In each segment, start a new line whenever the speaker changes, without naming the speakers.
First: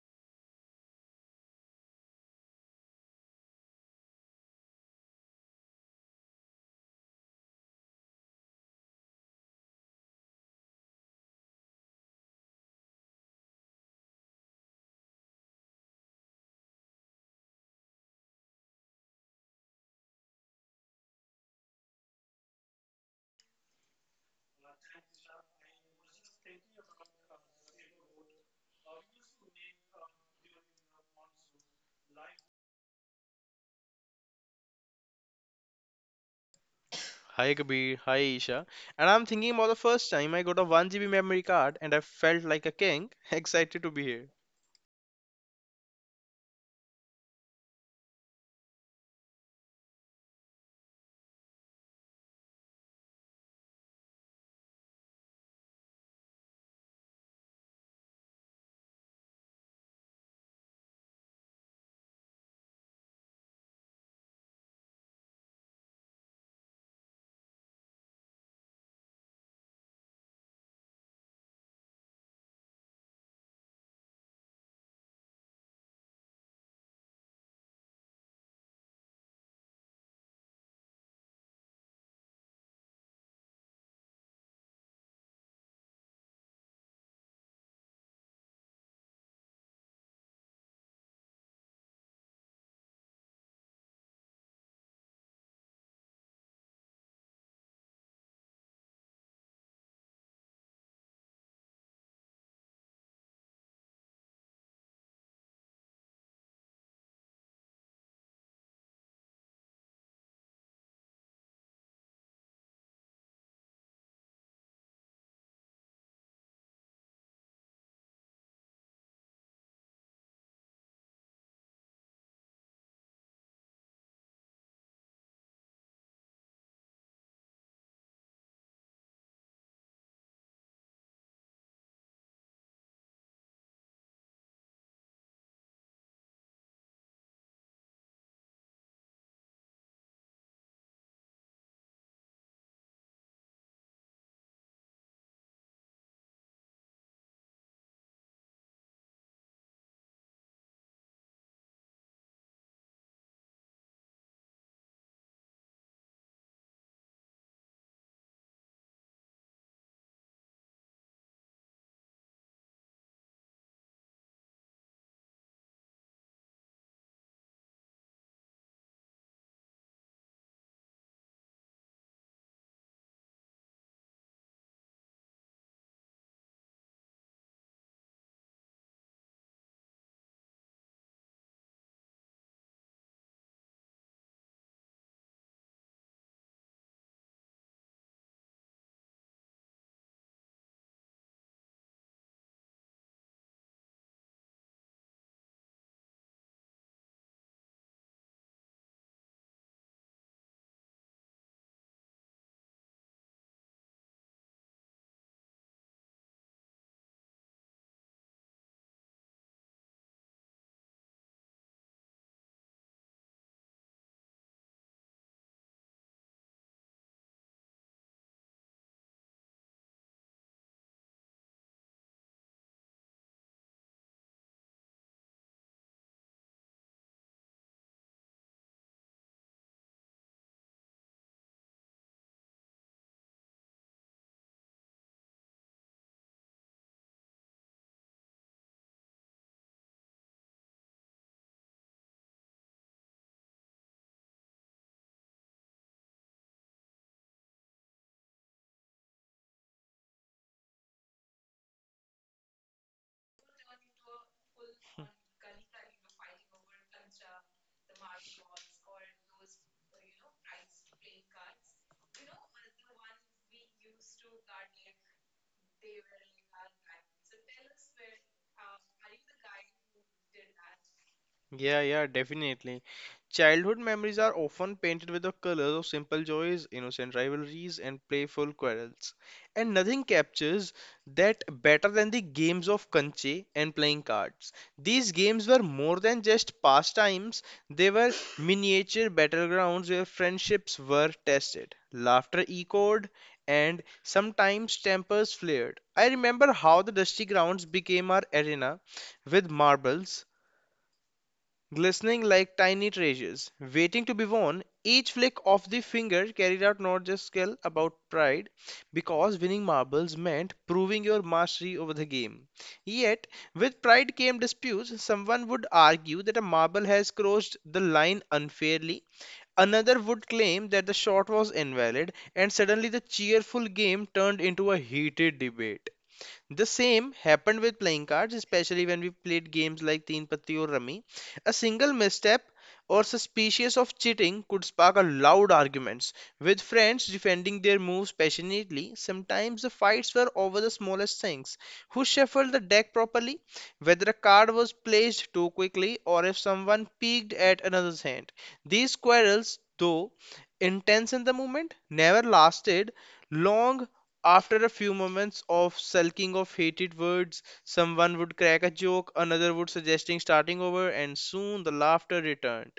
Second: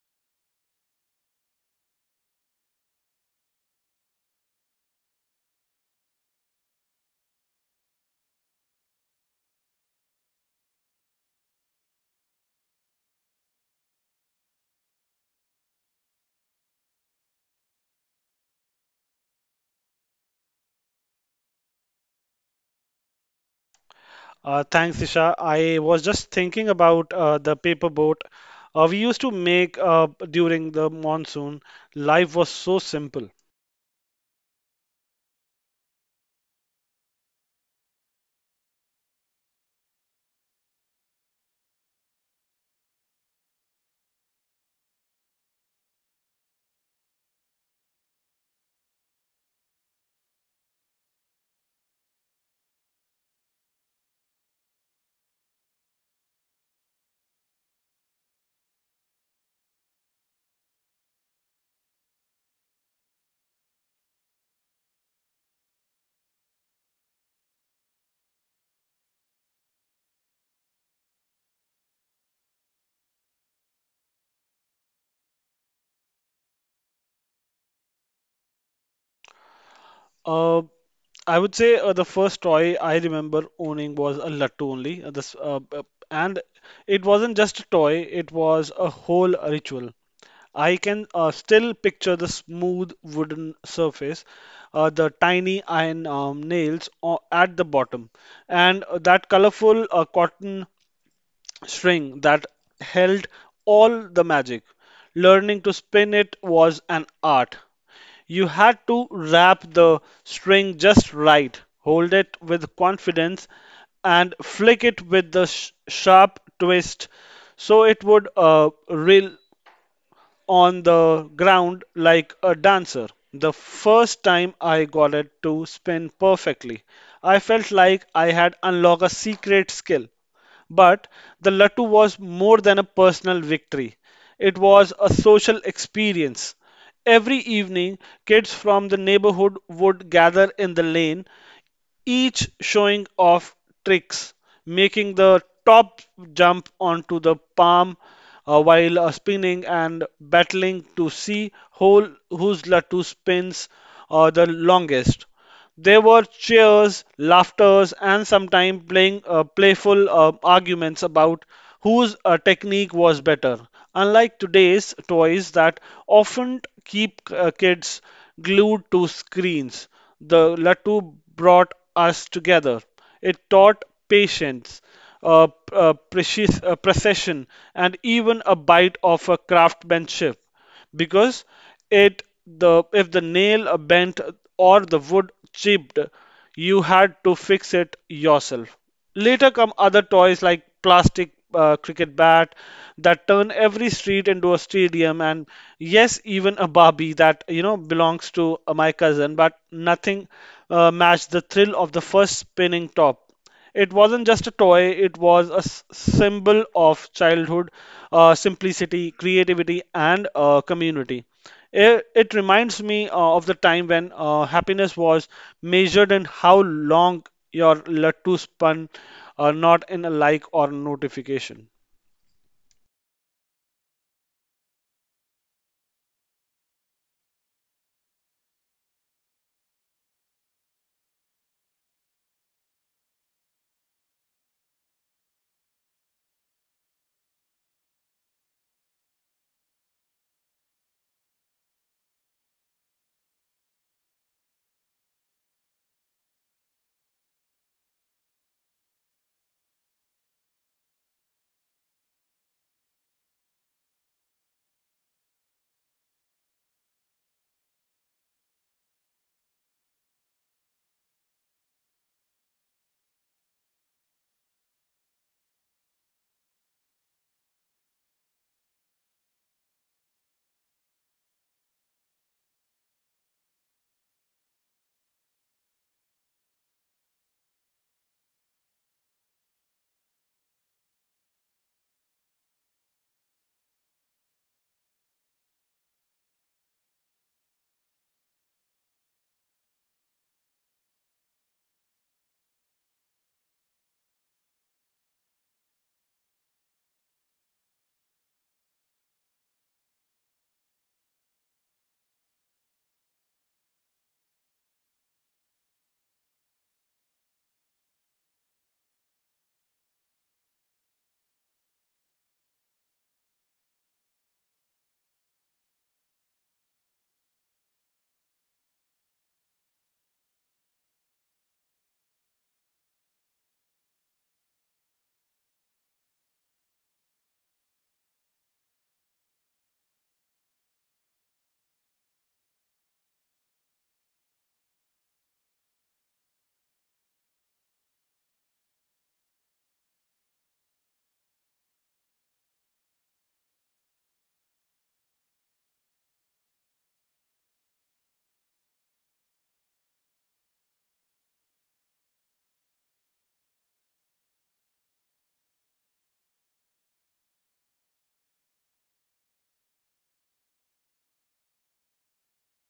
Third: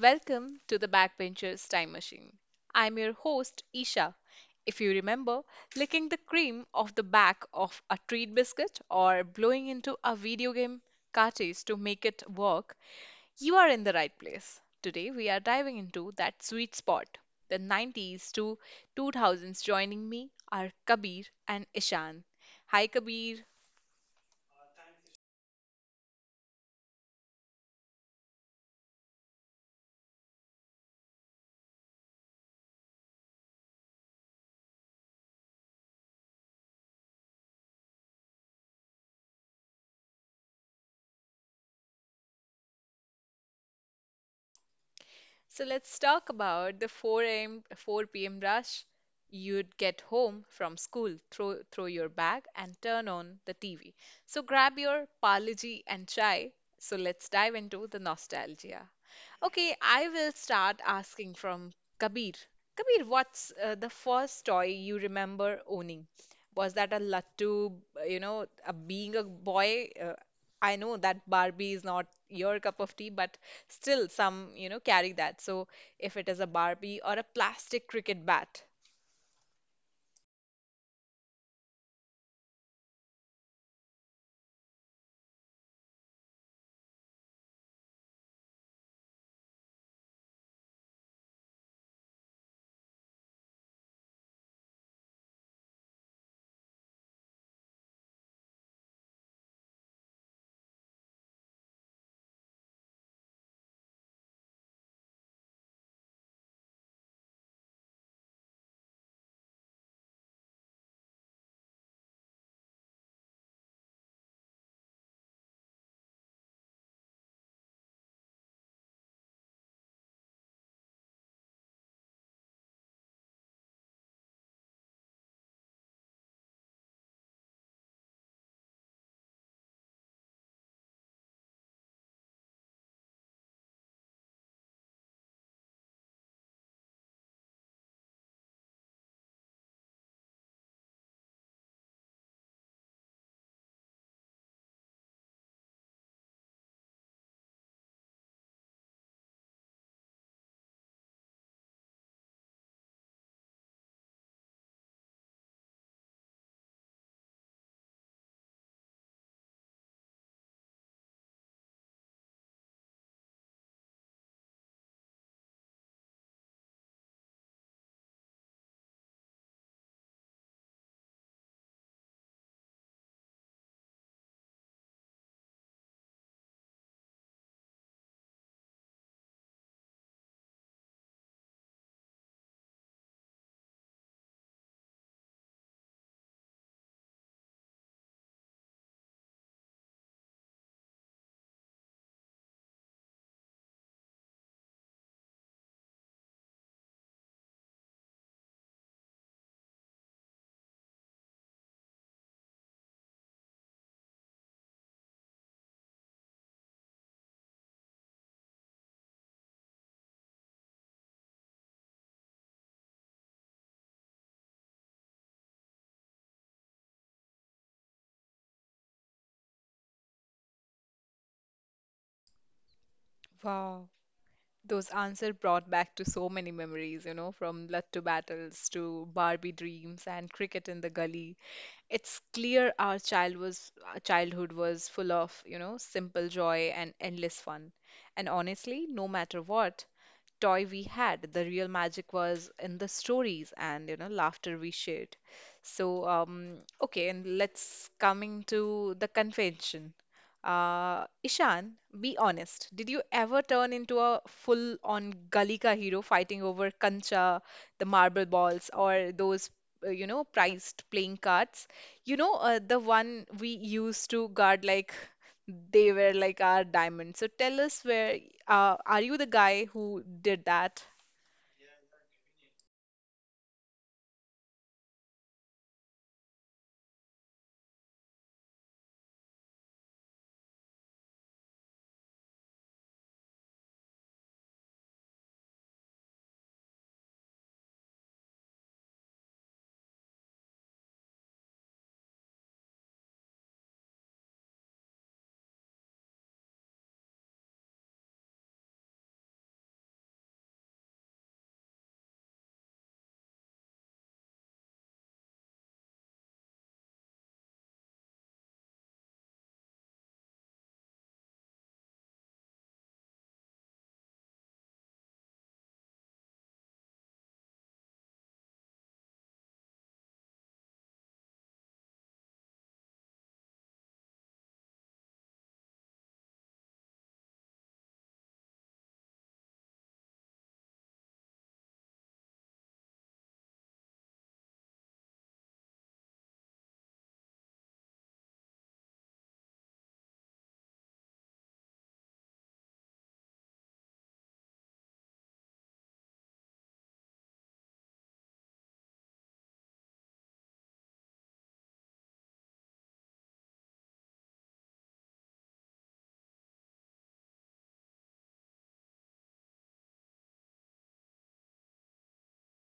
Welcome to the Backbenchers Time Machine. I'm your host, Isha. If you remember, licking the cream off the back of a treat biscuit or blowing into a video game cartridge to make it work, you are in the right place. Today, we are diving into that sweet spot, the 90s to 2000s. Joining me are Kabir and Ishan. Hi, Kabir.
Thanks, Isha. I was just thinking about the paper boat we used to make during the monsoon. Life was so simple.
Hi Kabir, hi Isha. And I'm thinking about the first time I got a 1 GB memory card and I felt like a king, excited to be here.
So let's talk about the 4 a.m. 4 p.m. rush. You'd get home from school, throw your bag and turn on the TV. So grab your Parle-G and chai. So let's dive into the nostalgia. Okay, I will start asking from Kabir. Kabir, what's the first toy you remember owning? Was that a Lattu, being a boy? I know that Barbie is not your cup of tea, but still some, carry that. So if it is a Barbie or a plastic cricket bat.
Uh, I would say the first toy I remember owning was a lattu only. And it wasn't just a toy, it was a whole ritual. I can still picture the smooth wooden surface, the tiny iron nails at the bottom, and that colorful cotton string that held all the magic. Learning to spin it was an art. You had to wrap the string just right, hold it with confidence, and flick it with the sharp twist so it would reel on the ground like a dancer. The first time I got it to spin perfectly, I felt like I had unlocked a secret skill. But the Lattu was more than a personal victory. It was a social experience. Every evening, kids from the neighborhood would gather in the lane, each showing off tricks, making the top jump onto the palm while spinning and battling to see whose Latu spins the longest. There were cheers, laughters, and sometimes playing playful arguments about whose technique was better. Unlike today's toys that often keep kids glued to screens, the Latu brought us together. It taught patience, precision, and even a bite of a craftsmanship. Because it the if the nail bent or the wood chipped, you had to fix it yourself. Later come other toys like plastic cricket bat that turn every street into a stadium, and yes, even a Barbie that you know belongs to my cousin, but nothing matched the thrill of the first spinning top. It wasn't just a toy; it was a symbol of childhood, simplicity, creativity, and community. It reminds me of the time when happiness was measured in how long your Lattu spun, not in a like or notification.
Wow. Those answers brought back to so many memories, you know, from Lattu battles to Barbie dreams and cricket in the gully. It's clear our childhood was full of, simple joy and endless fun. And honestly, no matter what toy we had, the real magic was in the stories and, laughter we shared. So, okay, and let's coming to the convention. Ishan, be honest. Did you ever turn into a full-on gully ka hero fighting over kancha, the marble balls, or those, prized playing cards? You know, the one we used to guard like they were like our diamonds. So tell us where, are you the guy who did that?
Yeah, yeah, definitely. Childhood memories are often painted with the colors of simple joys, innocent rivalries, and playful quarrels. And nothing captures that better than the games of kanche and playing cards. These games were more than just pastimes, they were miniature battlegrounds where friendships were tested, laughter echoed, and sometimes tempers flared. I remember how the dusty grounds became our arena with marbles glistening like tiny treasures, waiting to be won. Each flick of the finger carried out not just skill about pride, because winning marbles meant proving your mastery over the game. Yet, with pride came disputes. Someone would argue that a marble has crossed the line unfairly. Another would claim that the shot was invalid, and suddenly the cheerful game turned into a heated debate. The same happened with playing cards, especially when we played games like Teen Patti or Rummy. A single misstep or suspicious of cheating could spark a loud arguments, with friends defending their moves passionately. Sometimes the fights were over the smallest things. Who shuffled the deck properly, whether a card was placed too quickly, or if someone peeked at another's hand. These quarrels, though intense in the moment, never lasted long after a few moments of sulking of hated words, someone would crack a joke, another would suggesting starting over, and soon the laughter returned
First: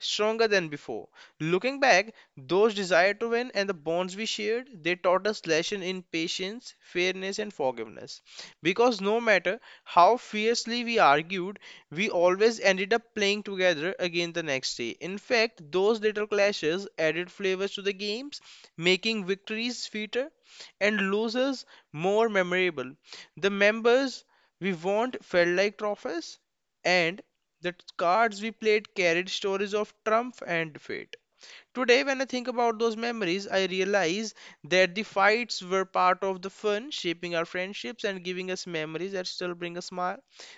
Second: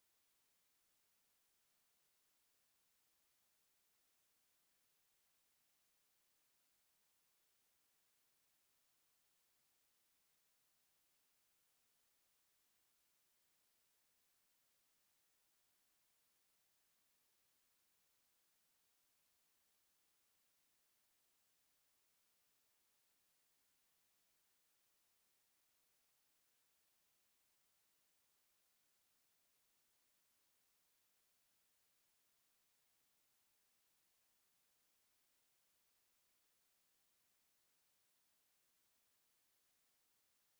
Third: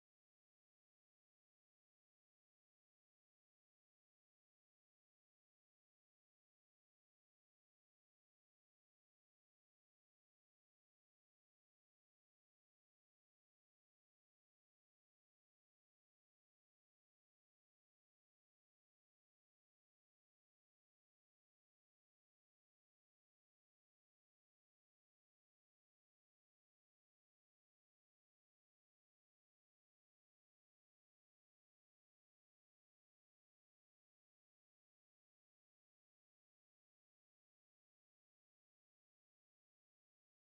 stronger than before. Looking back, those desire to win and the bonds we shared, they taught us lesson in patience, fairness, and forgiveness. Because no matter how fiercely we argued, we always ended up playing together again the next day. In fact, those little clashes added flavors to the games, making victories sweeter and losers more memorable. The members we want felt like trophies, and the cards we played carried stories of triumph and fate. Today, when I think about those memories, I realize that the fights were part of the fun, shaping our friendships and giving us memories that still bring a smile.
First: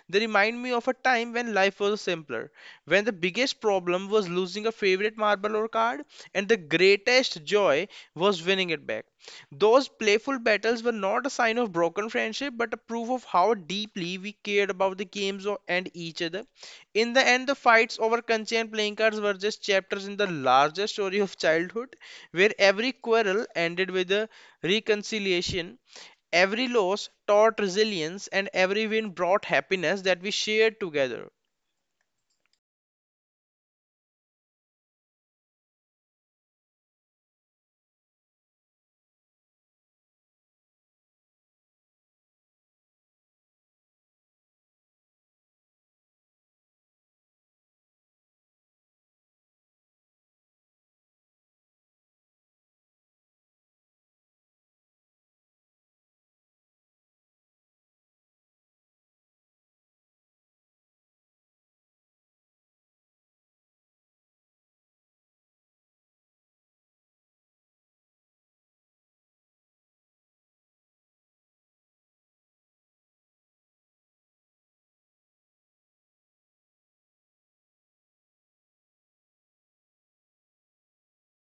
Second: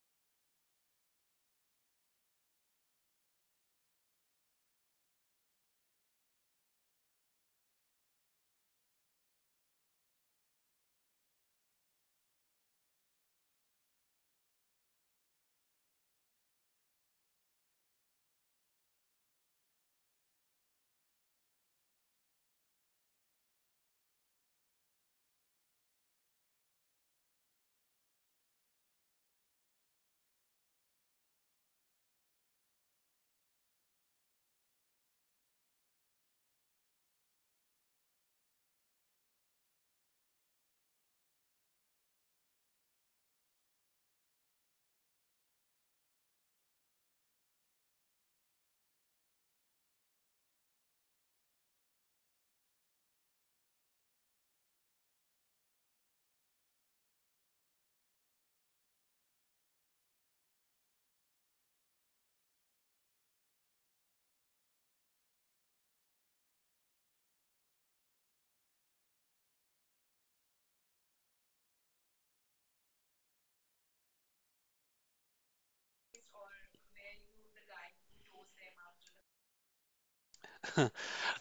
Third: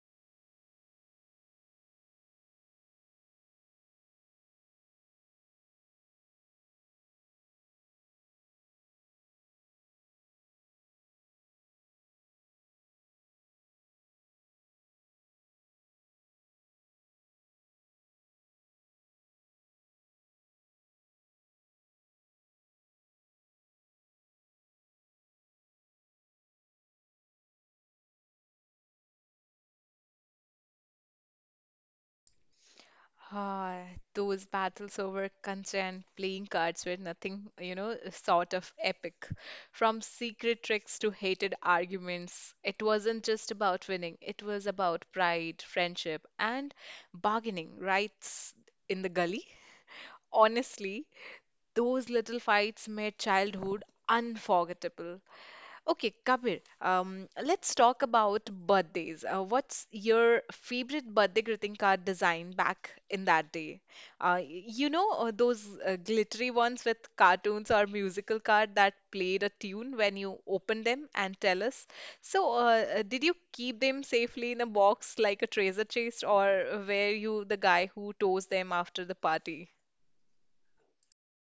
They remind me of a time when life was simpler, when the biggest problem was losing a favorite marble or card, and the greatest joy was winning it back. Those playful battles were not a sign of broken friendship, but a proof of how deeply we cared about the and each other. In the end, the fights over Kanchi and playing cards were just chapters in the larger story of childhood, where every quarrel ended with a reconciliation, every loss taught resilience, and every win brought happiness that we shared together.
Ah, those battles over consent, playing cards were nothing, you know, sort of epic. From secret tricks to hated arguments, it wasn't just about winning, it was about pride, friendship, and bargaining rights in the gully. Honestly, those little fights made childhood unforgettable. Okay, Kabir, let's talk about birthdays. What's your favorite birthday greeting card design back in that day? You know, those glittery ones with cartoons or musical card that played a tune when you opened them and tell us. So, did you keep them safely in a box like a treasure chest, or were you the guy who tore them after the party?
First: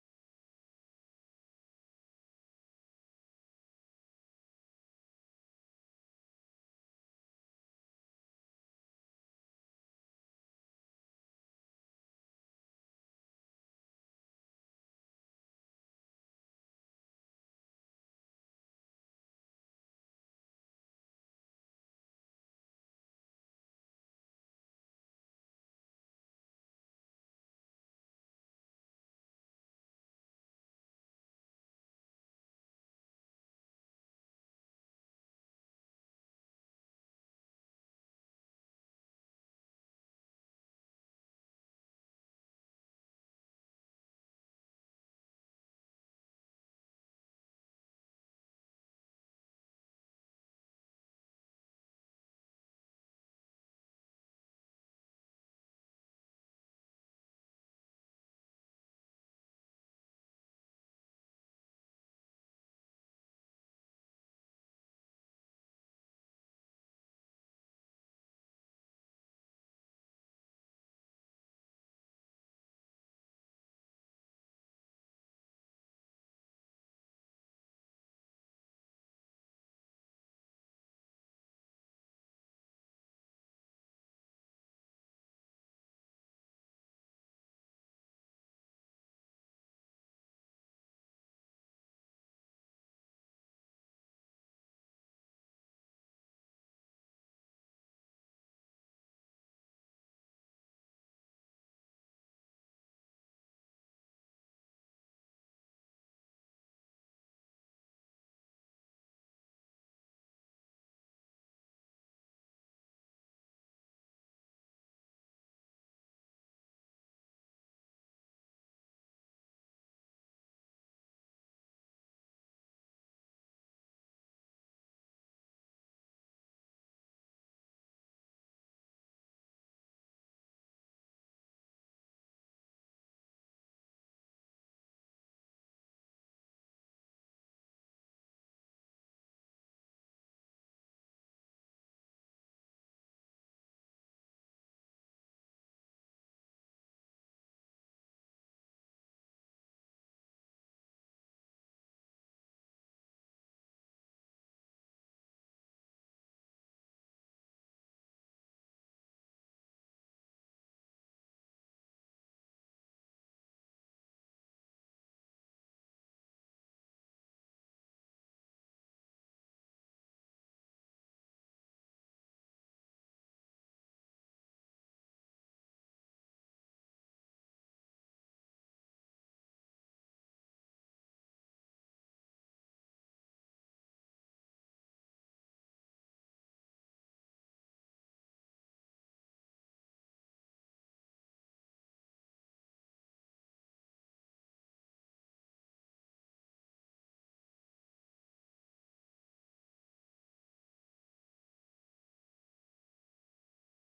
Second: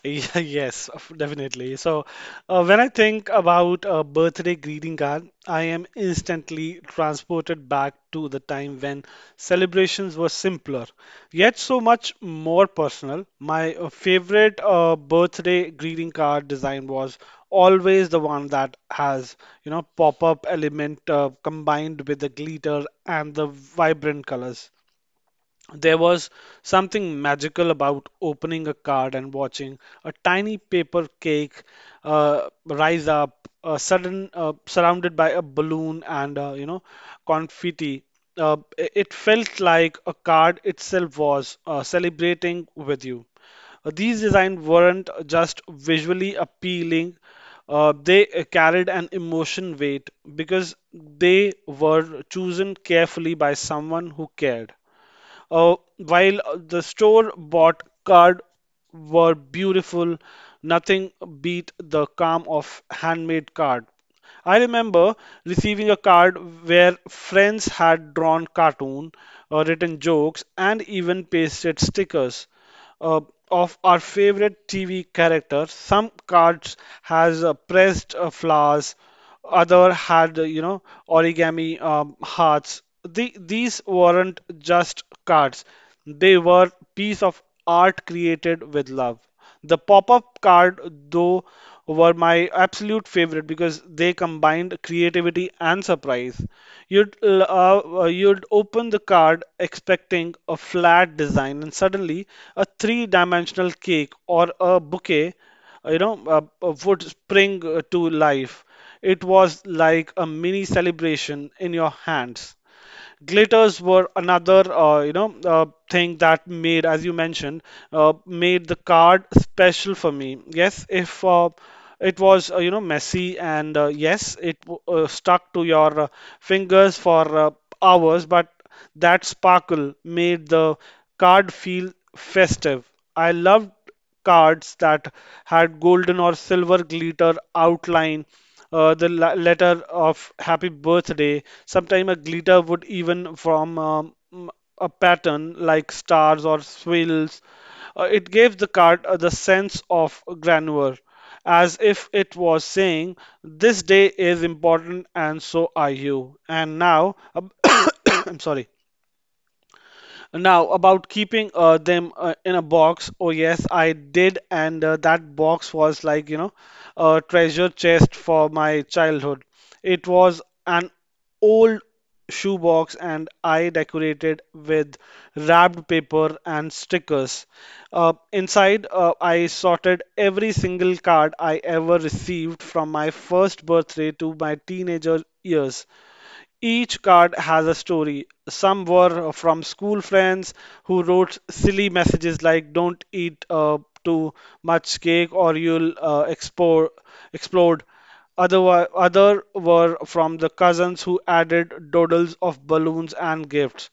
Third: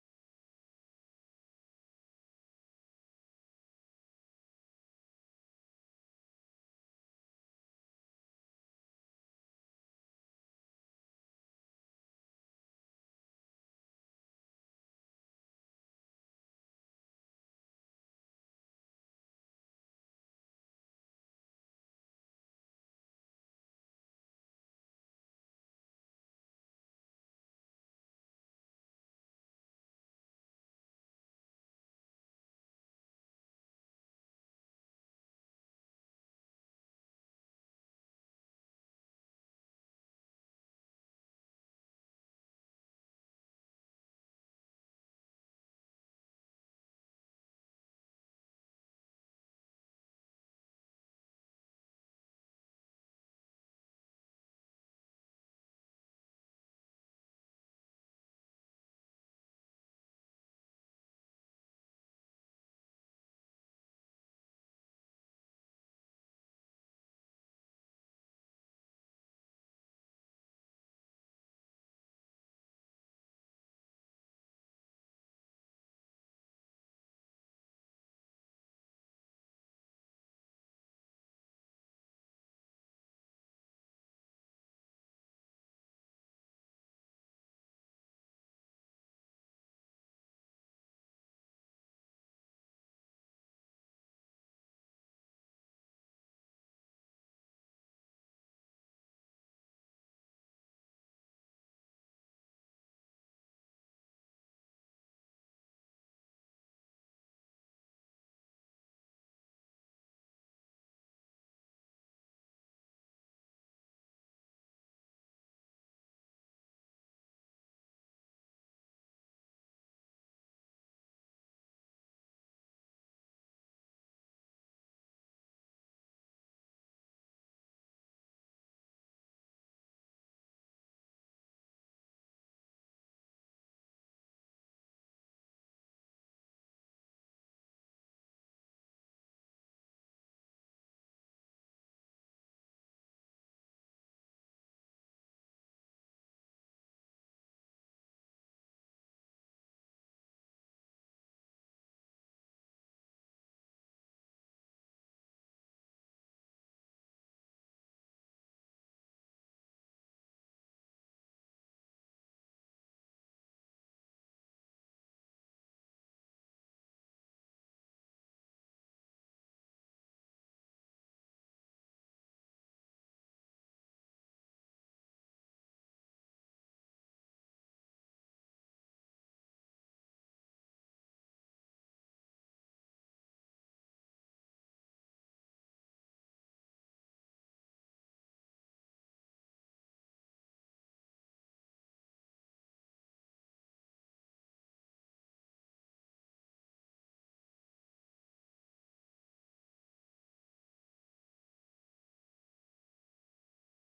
Definitely. So, when I think about a birthday greeting card, I am instantly transported back to the time when celebrations were simpler, yet so much more personal. My favorite birthday greeting card design was always the one that has, you know, pop-up element combined with the glitter and the vibrant colors. There was something magical about opening a card and watching a tiny paper cake rise up, sudden surrounded by a balloon and confetti. It felt like a card itself was celebrating with you. These designs weren't just visually appealing, they carried an emotion weight because they were chosen carefully by someone who cared. While the store-bought card were beautiful, nothing beat the calm of handmade card. I remember receiving a card where friends had drawn cartoon, written jokes, and even pasted stickers uh, of our favorite TV character. Some cards has pressed flowers, other had origami hearts. The, these weren't just cards, they were piece of art created with love. The pop-up card though were my absolute favorite because they combined creativity and surprise. you'd You'd open the card expecting a flat design and suddenly a three-dimensional cake or a bouquet uh, you know, uh, would spring to life. It was like a mini celebration in your hands. Glitters were another, thing that made, as you mentioned, made the card special for me. Yes, if it was, messy and yes, stuck to your fingers for hours, but that sparkle made the card feel festive. I loved cards that had golden or silver glitter outline, letter of happy birthday. Sometimes a glitter would even form a pattern like stars or swirls. It gave the card the sense of grandeur, as if it was saying, "This day is important and so are you." And now, I'm sorry. Now, about keeping them in a box, oh yes, I did, and that box was like, you know, a treasure chest for my childhood. It was an old shoebox, and I decorated with wrapped paper and stickers. Inside, I sorted every single card I ever received from my first birthday to my teenager years. Each card has a story. Some were from school friends who wrote silly messages like, "Don't eat too much cake or you'll explode." Other were from the cousins who added doodles of balloons and gifts.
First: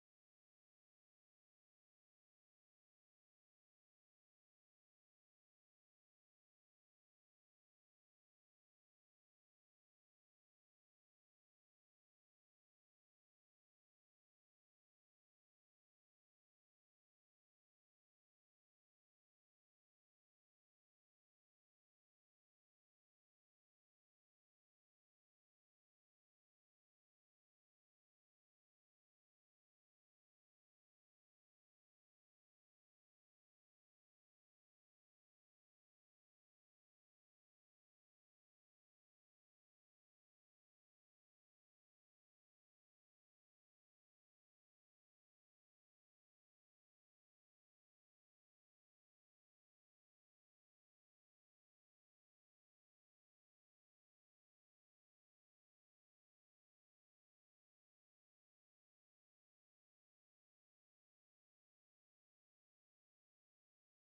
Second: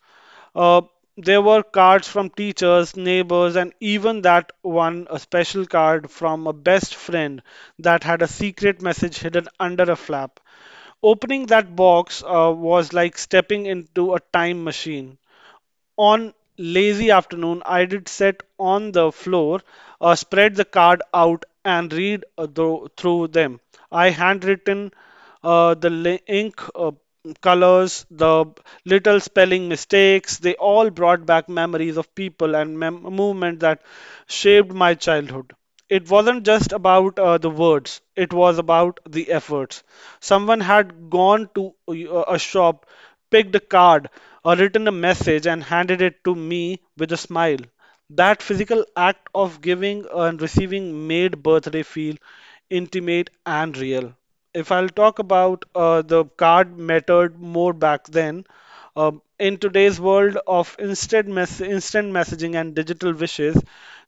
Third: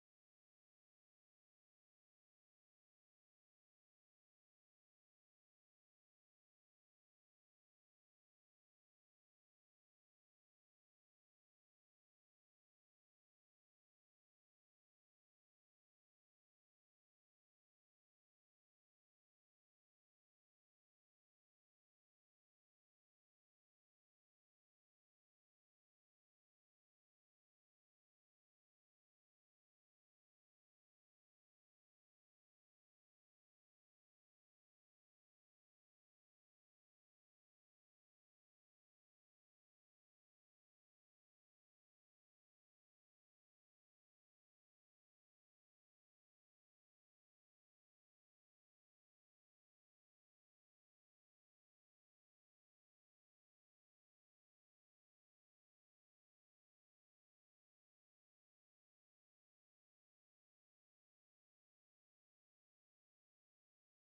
Uh, there were cards from teachers, neighbors, and even that one, a special card from a best friend that had a secret message hidden under a flap. Opening that box was like stepping into a time machine. On lazy afternoon, I did sit on the floor, spread the card out, and read through them. I handwritten ink colors, the little spelling mistakes. They all brought back memories of people and movement that shaped my childhood. It wasn't just about the words, it was about the efforts. Someone had gone to a shop, picked a card or written a message and handed it to me with a smile. That physical act of giving and receiving made birthday feel intimate and real. If I'll talk about the card mattered more back then, in today's world of instant messaging and digital wishes,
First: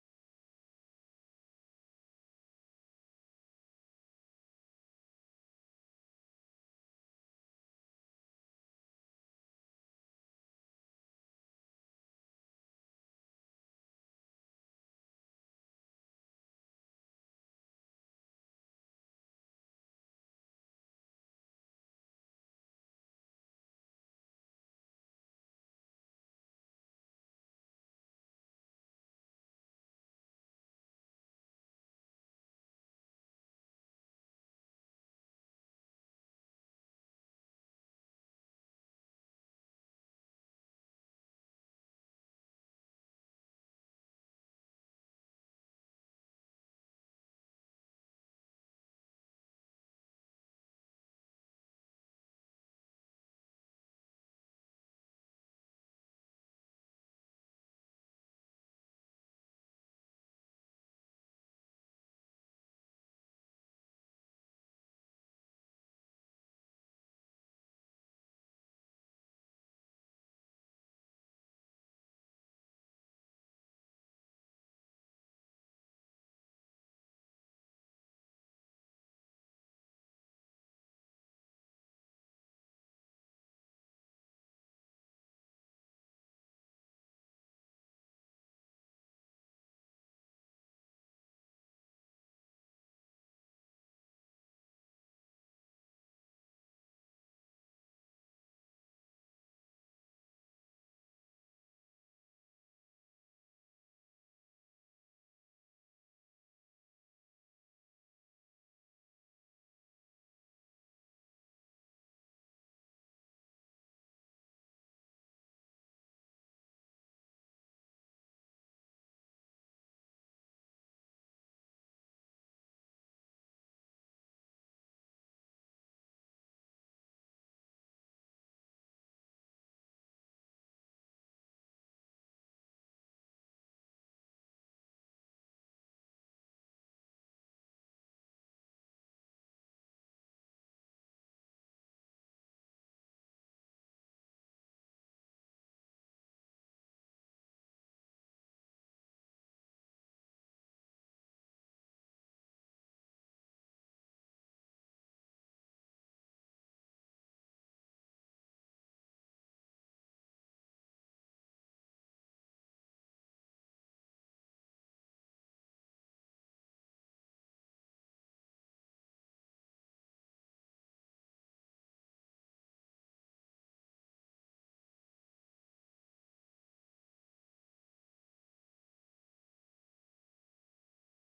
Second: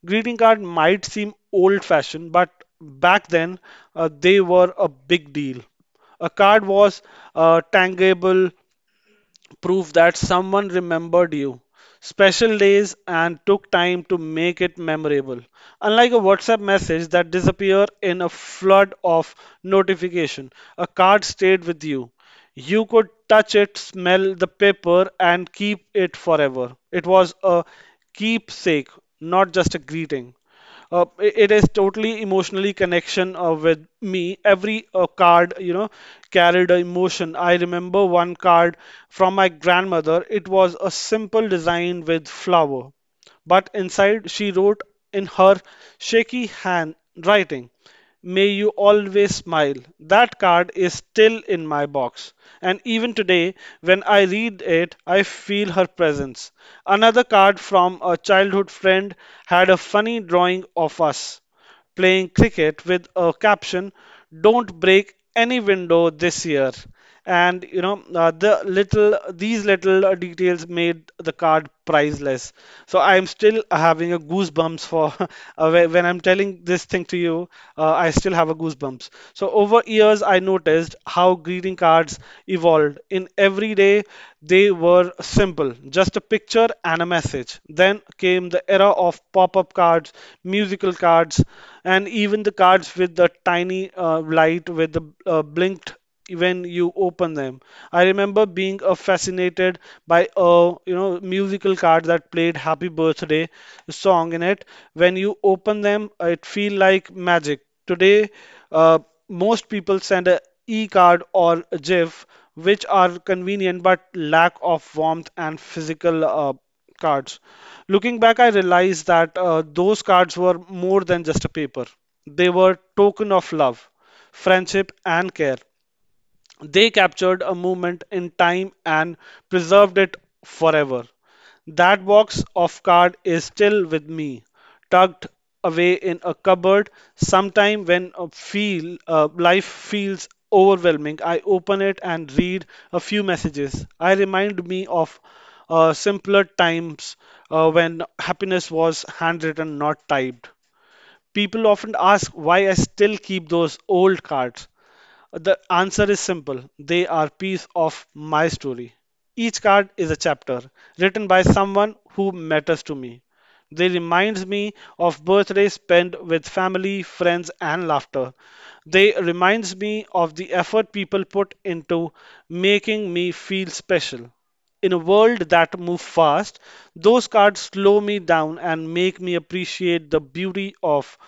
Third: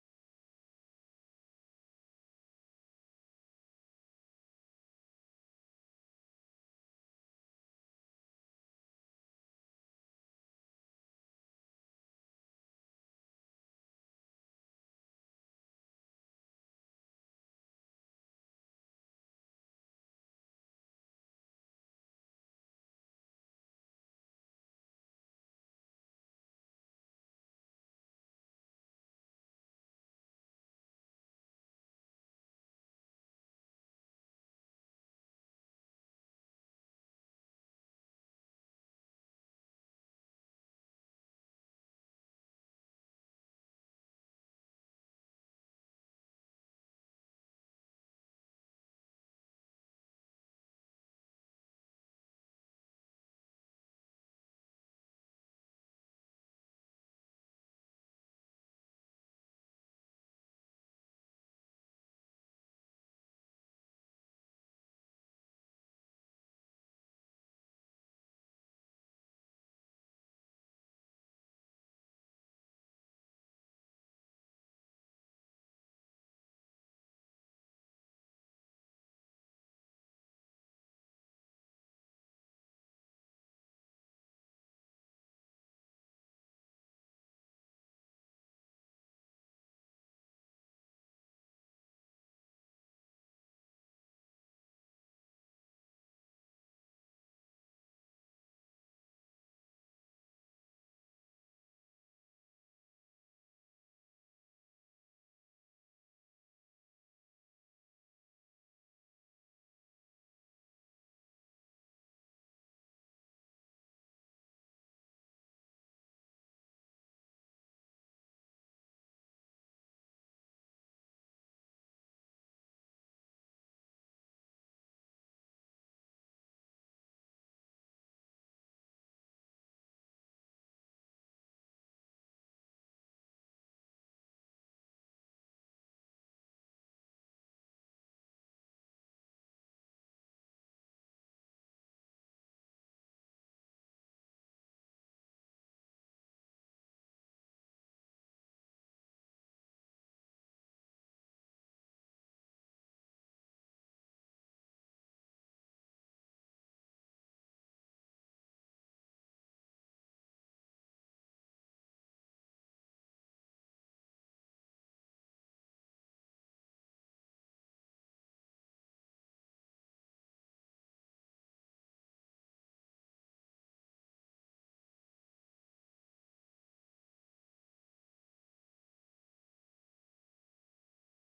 greeting card might seem old-fashioned, but back then they were a big deal. A card was tangible, proof that someone remembered you, special days, and took time to make it memorable. Unlike a WhatsApp message that disappeared in a flood of notification, a card stayed with you. You could touch it, smell the paper, and keep it forever. It was a keepsake, not just a greeting. It is totally emotionally connection with me. Every card, you know, carried an emotion. I remember one card from my grandmother. It was a simple design with flower, but inside she wrote in her shaky handwriting, "May you always smile." That card is still in my box. And even today, when I read it, I feel her presence. Another card from a childhood friend had a funny drawing of us playing cricket with a caption, "Don't break any window this year." And you know these little details made the card priceless. So I'm still having a goosebumps for, when I'm telling this thing to you. I still have a goosebumps. So over years I noticed how greeting cards evolved. In every day they were simple, just a picture and a message. Then came the era of pop-up cards, musical cards, and even the cards with the tiny light with the blinked when you open them. I remember being fascinated by a you know musical card that played Happy Birthday song in it. When you open them, it feel like magic. Today, uh, most people send a e-card or a GIF, which are convenient but lack of warmth and physical cards. Looking back, I realized that those cards were more than just a paper. They were token of love, friendship, and care. They captured a moment in time and preserved it forever. That box of card is still with me, tucked away in a cupboard. Sometime when a feel life feels overwhelming, I open it and read a few messages. I remind me of simpler times, when happiness was handwritten, not typed. People often ask why I still keep those old cards. The answer is simple. They are piece of my story. Each card is a chapter written by someone who matters to me. They remind me of birthdays spent with family, friends and laughter. They reminds me of the effort people put into making me feel special. In a world that moves fast, those cards slow me down and make me appreciate the beauty of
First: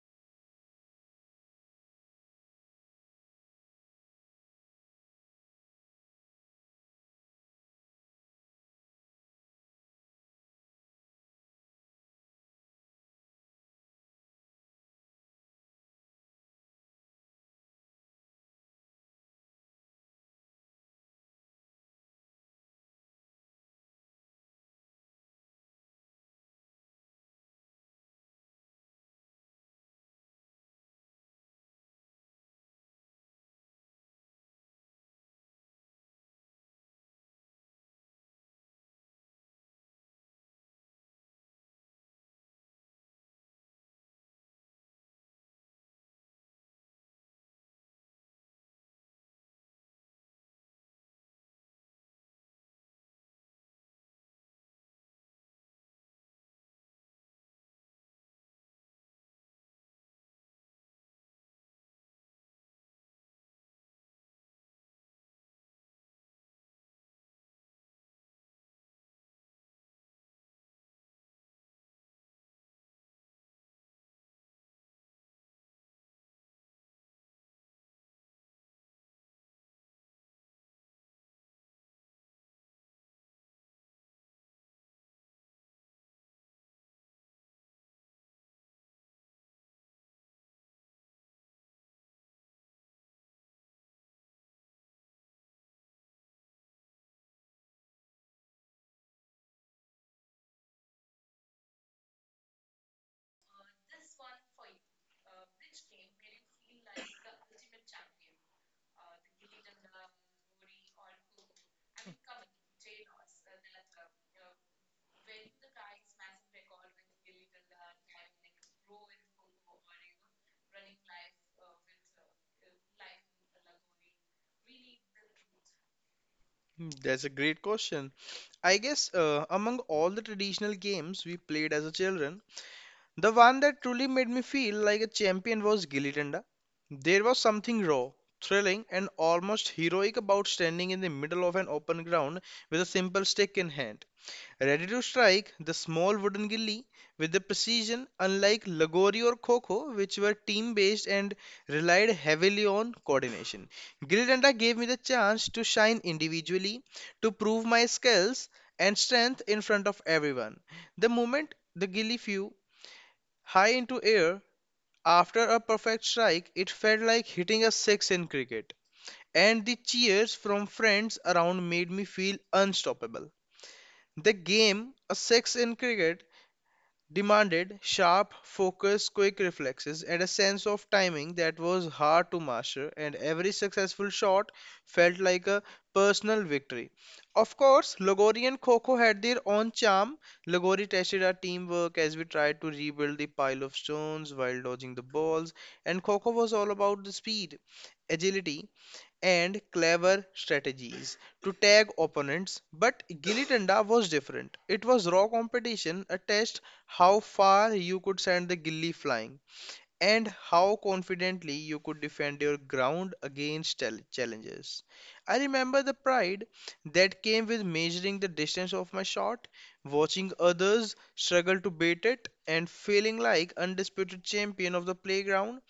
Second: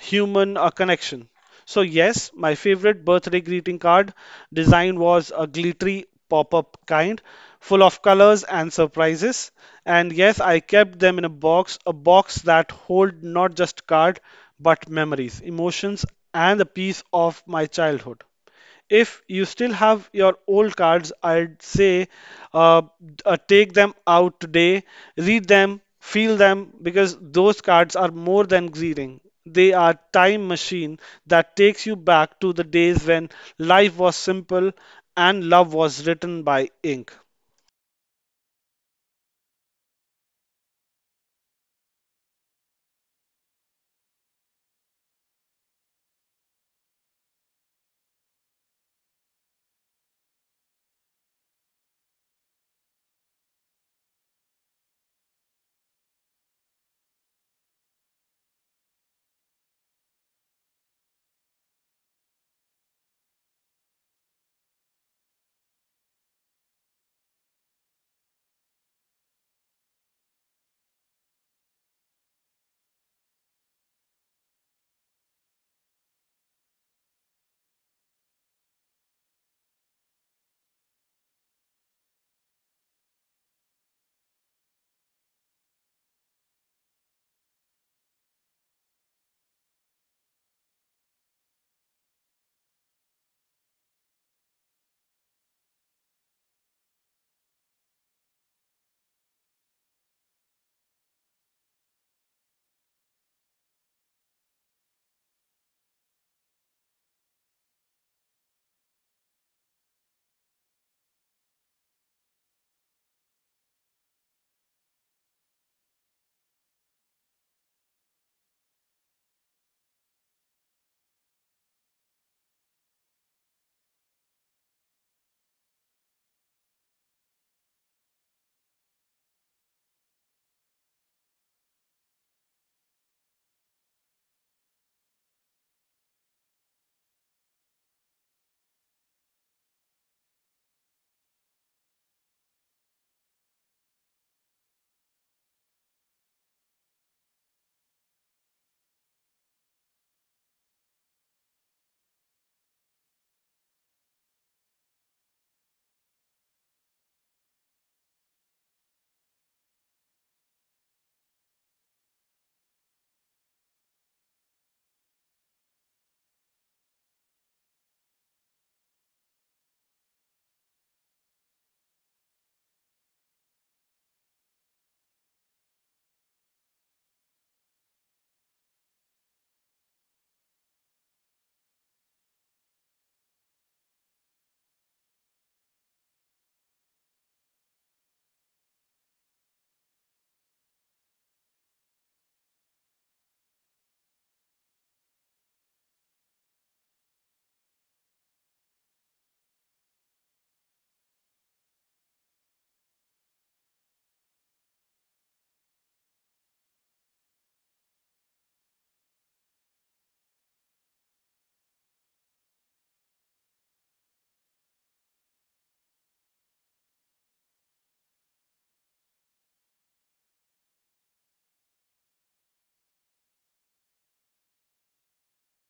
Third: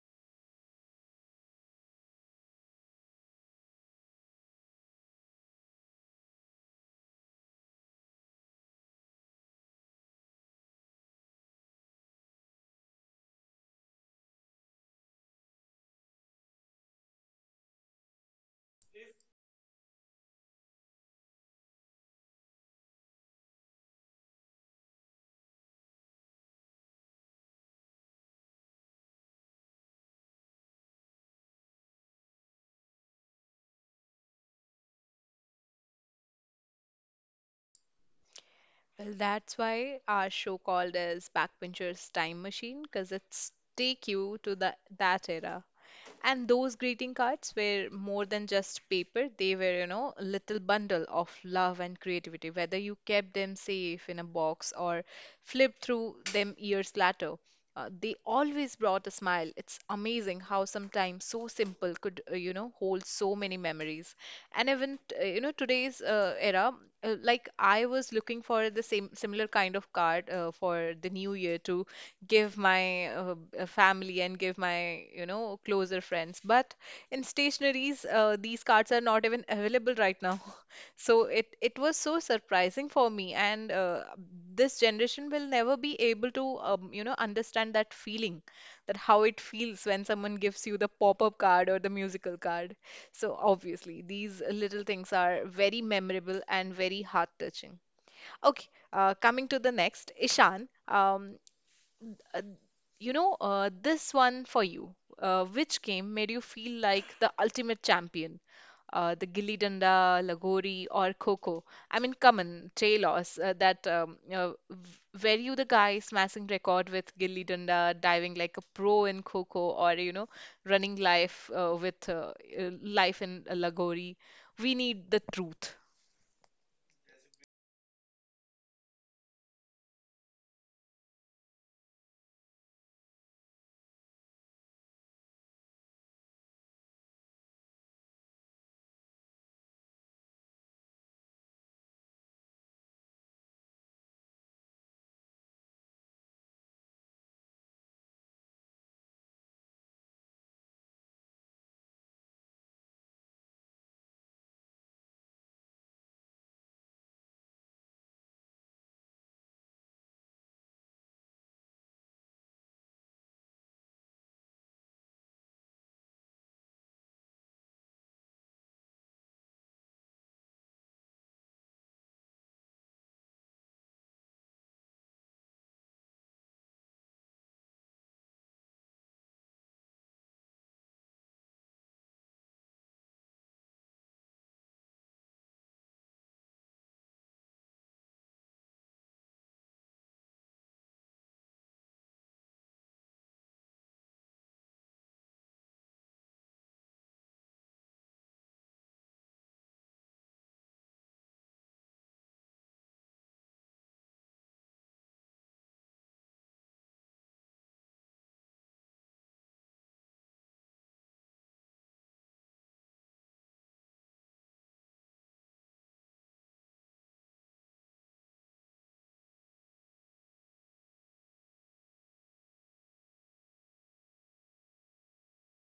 human connection. So, yes, my favorite birthday greeting card design was a glittery pop up kind, full of colors and surprises. And yes, I kept them in a box that hold not just card but memories, emotions, and a piece of my childhood. If you still have your old cards, I'd say uh, take them out today, read them, feel them, because those cards are more than greeting. They are time machine that takes you back to the days when life was simple and love was written by ink.
Well, that's why our show called as Backbenchers Time Machine, because it's take you to the that era. And those greeting cards were more than just paper. They were, you know, a little bundle of love and creativity, whether you kept them safe in a box or flipped through them years later. They always brought a smile. It's amazing how sometimes so simple could, hold so many memories. And even, you know, today's era, like I was looking for the same similar kind of card for the new year too, give my family and give my, you know, closer friends, but in stationaries these cards are not even available right now. So it was so surprising for me. And this generation will never be able to you know, understand that feeling, that how it feels when someone gives you the pop-up card or the musical card. So obviously these little things are very memorable and very heart-touching. Okay, coming to the next, Ishan. Uh, you know, this one for you. Which game made you feel like the ultimate champion? The Gilli Danda, Lagori, or Coco? I mean, come on, Talos, were you the guy smashing record with Gilli Danda, diving like a pro in Coco, or, you know, running life with life in Lagori? We need the truth.
Hmm, that's a great question. I guess among all the traditional games we played as a children, the one that truly made me feel like a champion was Gilly Tanda. There was something raw, thrilling, and almost heroic about standing in the middle of an open ground with a simple stick in hand, ready to strike the small wooden gilly with the precision unlike Lagori or Kho, which were team based and relied heavily on coordination. Gilly Tanda gave me the chance to shine individually, to prove my skills and strength in front of everyone. The moment the gilly flew, high into air, after a perfect strike, it felt like hitting a six in cricket, and the cheers from friends around made me feel unstoppable. The game, a six in cricket, demanded sharp focus, quick reflexes, and a sense of timing that was hard to master, and every successful shot felt like a personal victory. Of course, Lagori and Coco had their own charm. Lagori tested our teamwork as we tried to rebuild the pile of stones while dodging the balls, and Coco was all about the speed, agility, and clever strategies to tag opponents, but Gilly Danda was different. It was raw competition, a test how far you could send the gilli flying and how confidently you could defend your ground against challenges. I remember the pride that came with measuring the distance of my shot, watching others struggle to beat it, and feeling like undisputed champion of the playground.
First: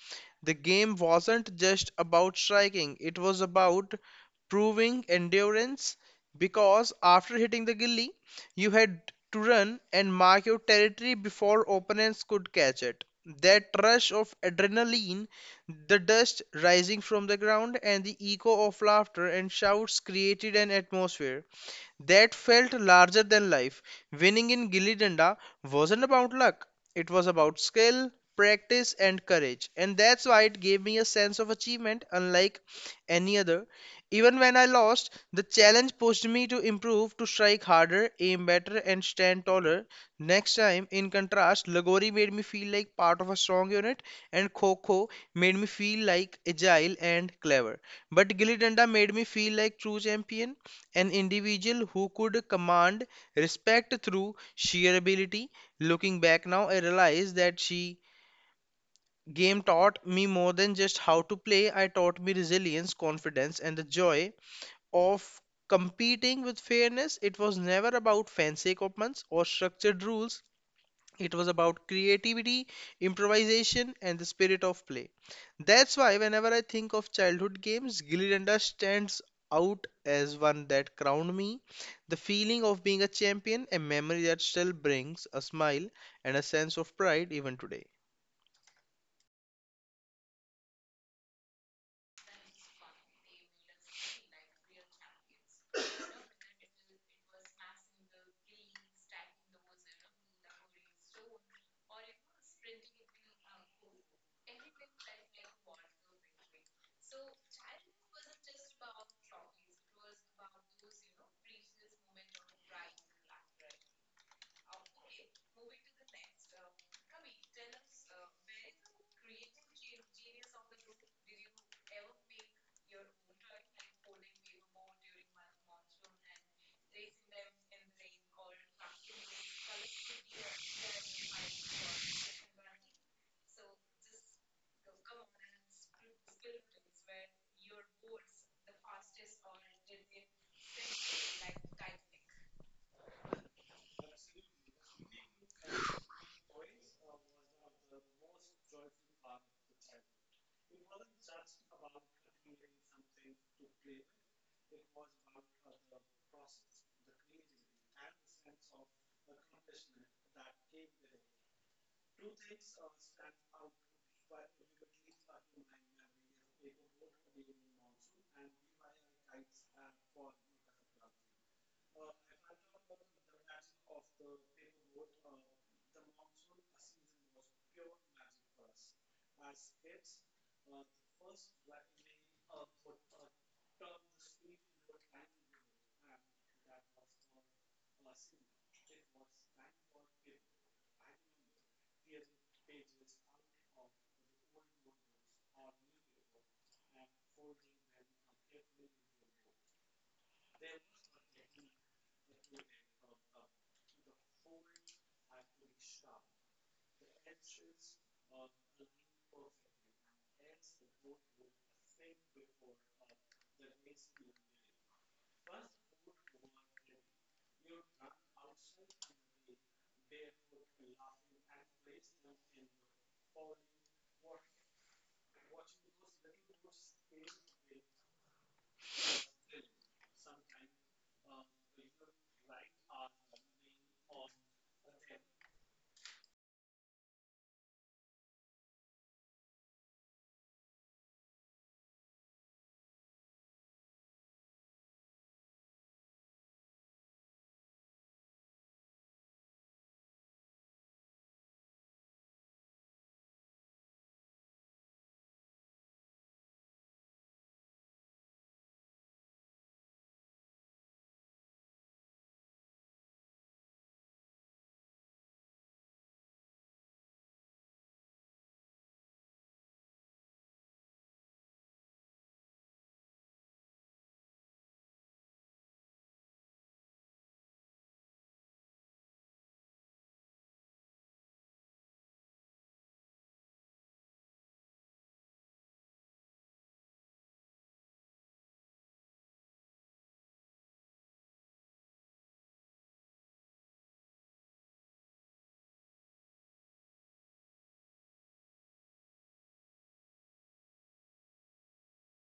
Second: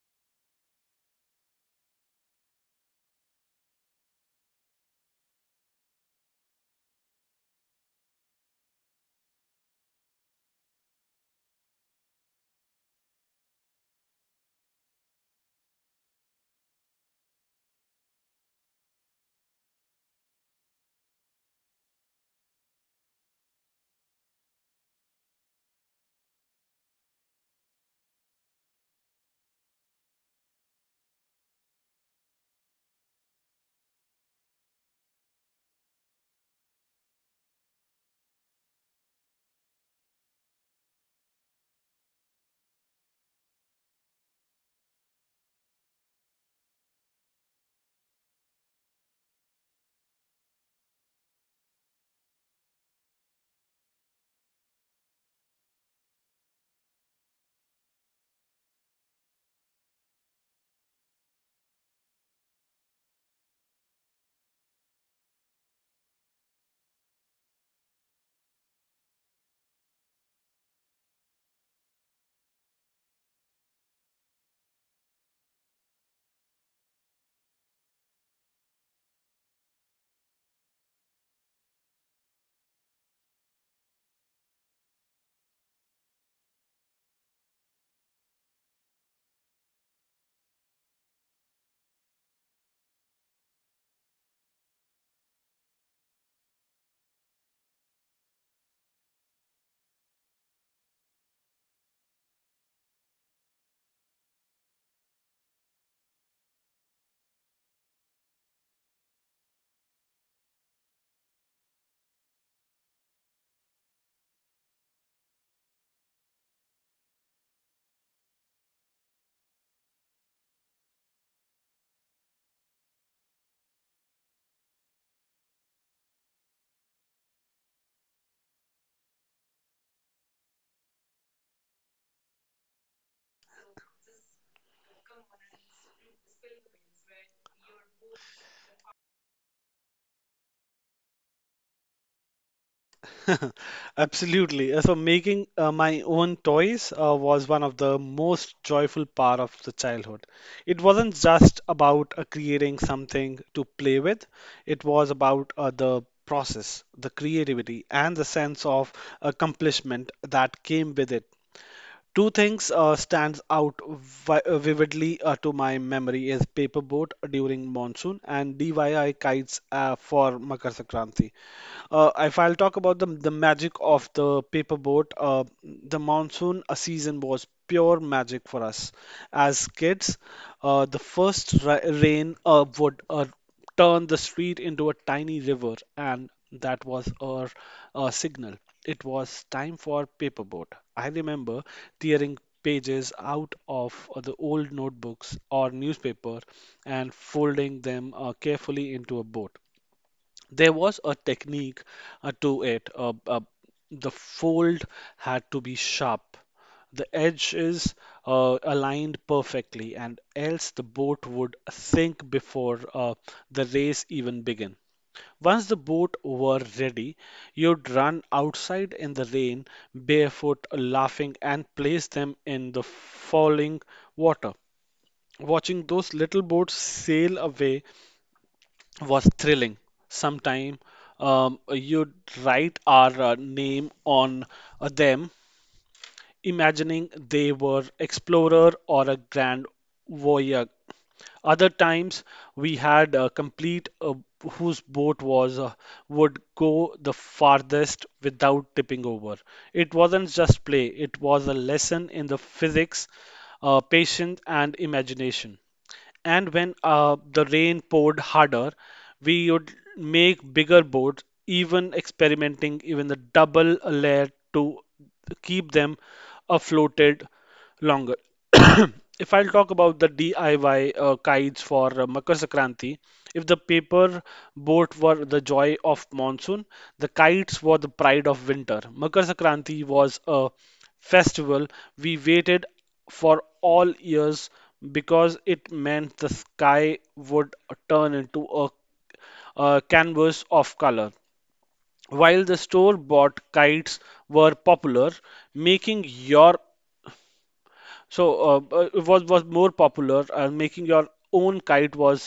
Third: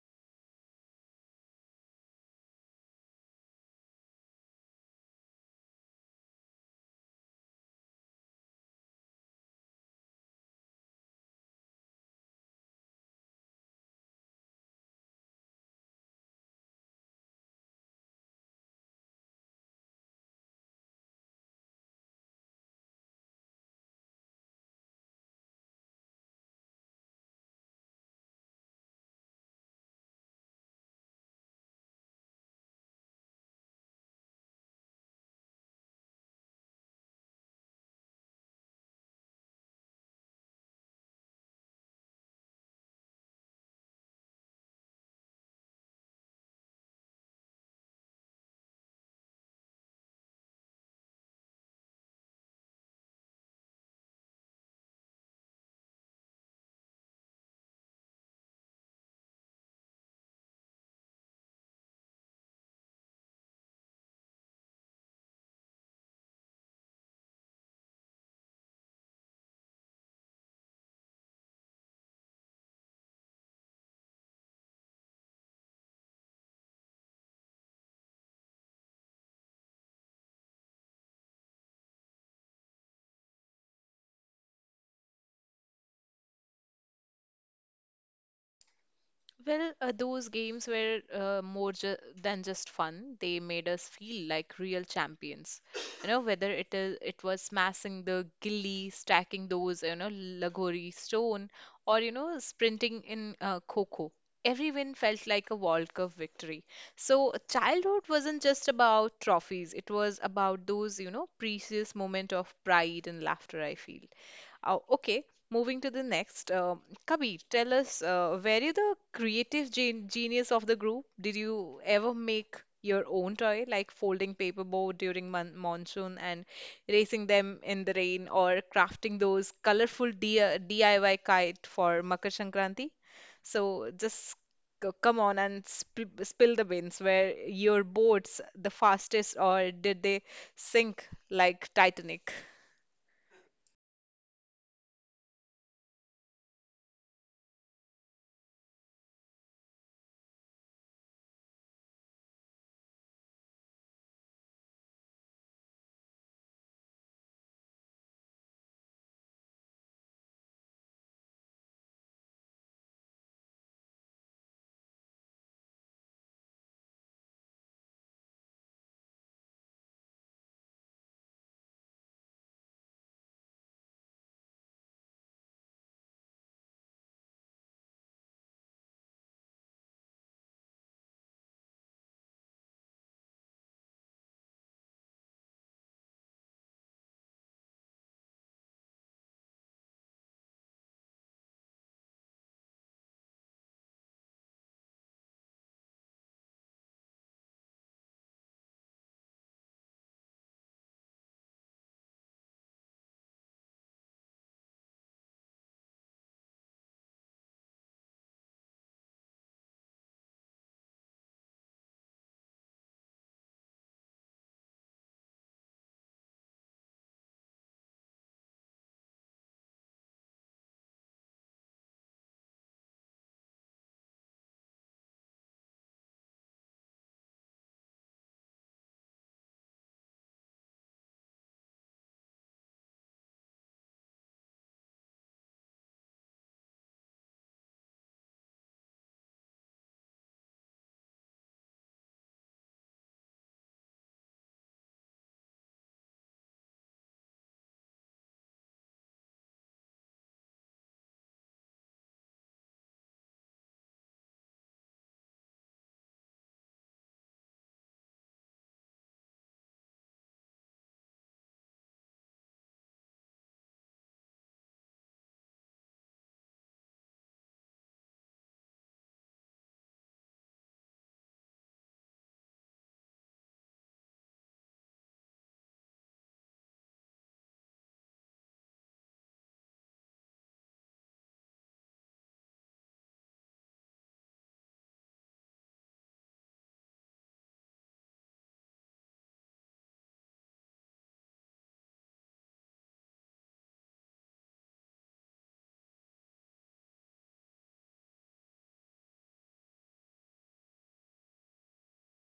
The game wasn't just about striking, it was about proving endurance because after hitting the gilly, you had to run and mark your territory before opponents could catch it. That rush of adrenaline, the dust rising from the ground, and the echo of laughter and shouts created an atmosphere that felt larger than life. Winning in Gilly Danda wasn't about luck, it was about skill, practice, and courage. And that's why it gave me a sense of achievement unlike any other. Even when I lost, the challenge pushed me to improve, to strike harder, aim better, and stand taller. Next time, in contrast, Lagori made me feel like part of a strong unit, and Kho Kho made me feel like agile and clever. But Gilly Danda made me feel like true champion, an individual who could command respect through sheer ability. Looking back now, I realize that she game taught me more than just how to play. I taught me resilience, confidence, and the joy of competing with fairness. It was never about fancy equipments or structured rules. It was about creativity, improvisation, and the spirit of play. That's why, whenever I think of childhood games, Gilly Danda stands out as one that crowned me. The feeling of being a champion, a memory that still brings a smile and a sense of pride even today.
Well, those games were more ju than just fun. They made us feel like real champions. You know, whether it is it was smashing the gilly, stacking those, you know, Lagori stone, or, you know, sprinting in Kho. Every win felt like a World Cup victory. So childhood wasn't just about trophies. It was about those, you know, precious moment of pride and laughter, I feel. Oh, okay, moving to the next. Kabir, tell us, were you the creative genius of the group? Did you ever make your own toy, like folding paperboard during monsoon and racing them in the rain, or crafting those colorful D DIY kite for Makar Sankranti? So just come on and sp spill the beans. Were your boats the fastest, or did they sink like Titanic?
Absolutely. So making my own toys was one of the most joyful part of the childhood. It wasn't just about creating something to play with. It was about the process, the creativity, and the sense of accomplishment that came with it. Two things stands out vividly to my memory is paper boat during monsoon and DIY kites for Makar Sankranti. If I'll talk about the magic of the paper boat, the monsoon season was pure magic for us as kids. The first ra rain would turned the street into a tiny river, and that was our signal. It was time for paperboat. I remember tearing pages out of the old notebooks or newspaper and folding them carefully into a boat. There was a technique to it. The fold had to be sharp. The edge is aligned perfectly, and else the boat would sink before the race even began. Once the boat were ready, you'd run outside in the rain, barefoot, laughing, and place them in the falling water. Watching those little boats sail away was thrilling. Sometime you'd write our name on them, imagining they were explorer or a grand voyage. Other times we had a complete whose boat was would go the farthest without tipping over. It wasn't just play; it was a lesson in the physics, patience, and imagination. And when the rain poured harder, we would make bigger boards, even experimenting even the double layer to keep them afloated longer. If I'll talk about the DIY kites for Makar Sankranti, if the paper boat were the joy of monsoon, the kites were the pride of winter. Makar Sankranti was a festival we waited for all years because it meant the sky would turn into a canvas of color. While the store bought kites were popular, making your so it was more popular, and making your own kite was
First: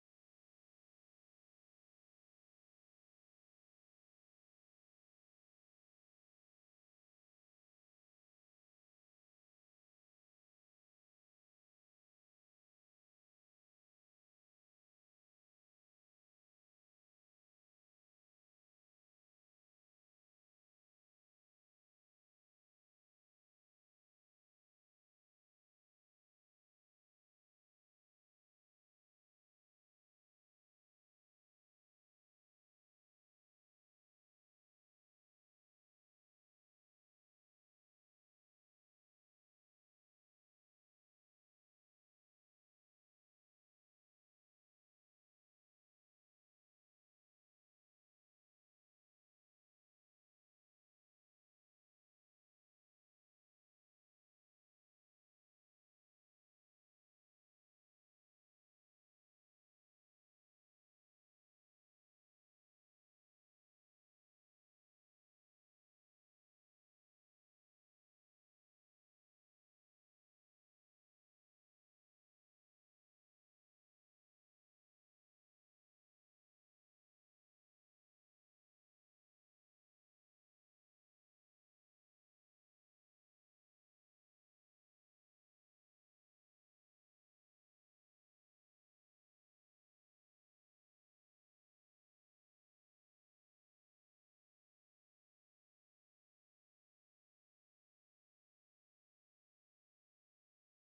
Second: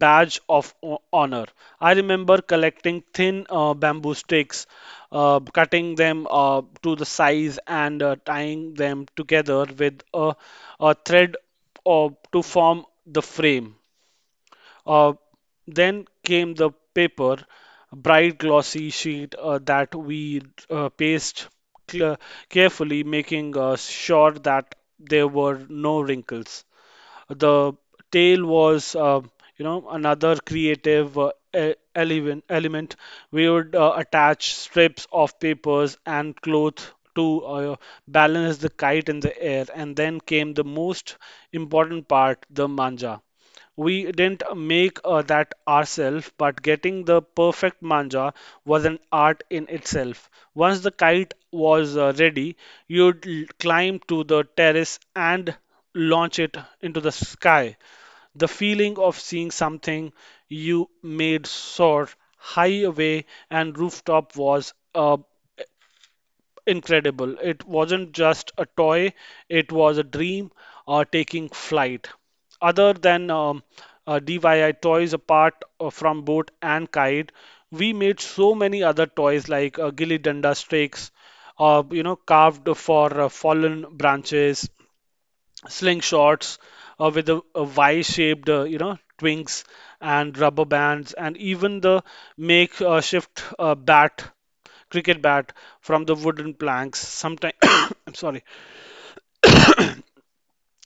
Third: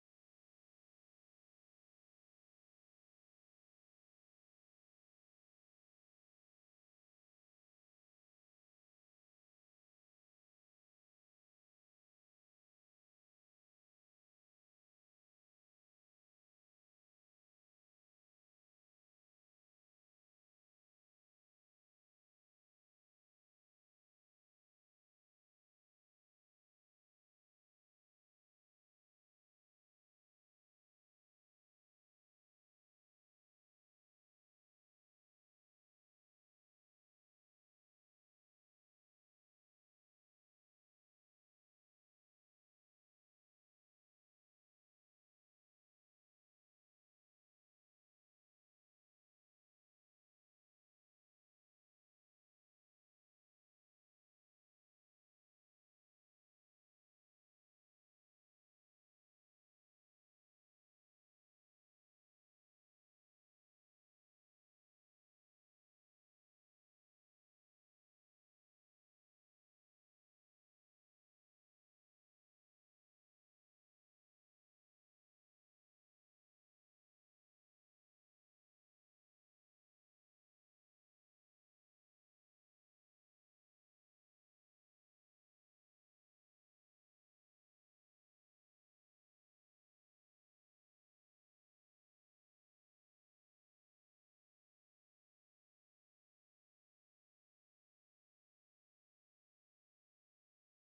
badge of honor. I remember collecting thin bamboo sticks, cutting them to the size, and tying them together with a thread to form the frame. Uh, then came the paper, bright glossy sheet that we paced cl- carefully, making sure that there were no wrinkles. The tail was, another creative element. We would attach strips of papers and cloth to balance the kite in the air. And then came the most important part, the manja. We didn't make that ourselves, but getting the perfect manja was an art in itself. Once the kite was ready, you'd climb to the terrace and launch it into the sky. The feeling of seeing something you made soar high away and rooftop was a incredible. It wasn't just a toy, it was a dream taking flight. Other than DIY toys apart from boat and kite, we made so many other toys like gilly danda sticks, carved for fallen branches, slingshots with a Y-shaped, twinks and rubber bands, and even the make uh, shift uh, bat, cricket bat from the wooden planks. Sometimes, I'm sorry,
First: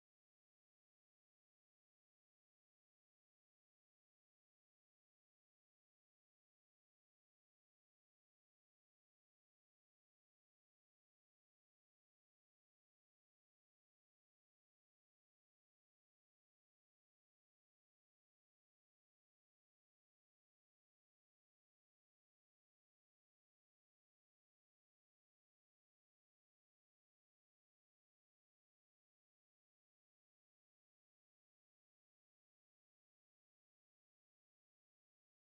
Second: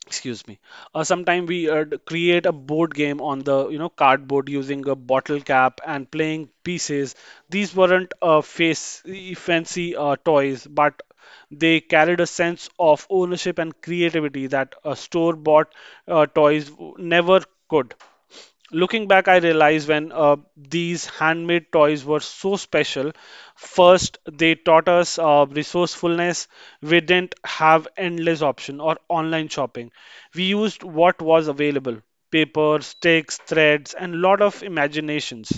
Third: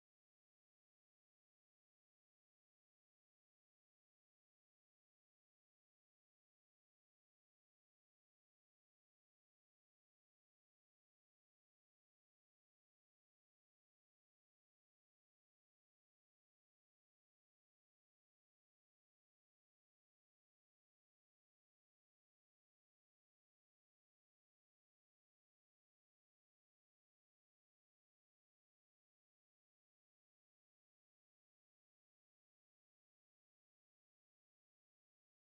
excuse me sometime we create a board game on the cardboard using a bottle cap and playing pieces. These weren't fancy toys but they carried a sense of ownership and creativity that a store bought toys never could. Looking back, I realized when these handmade toys were so special. First, they taught us resourcefulness. We didn't have endless option or online shopping. We used what was available: paper, sticks, threads, and lot of imaginations.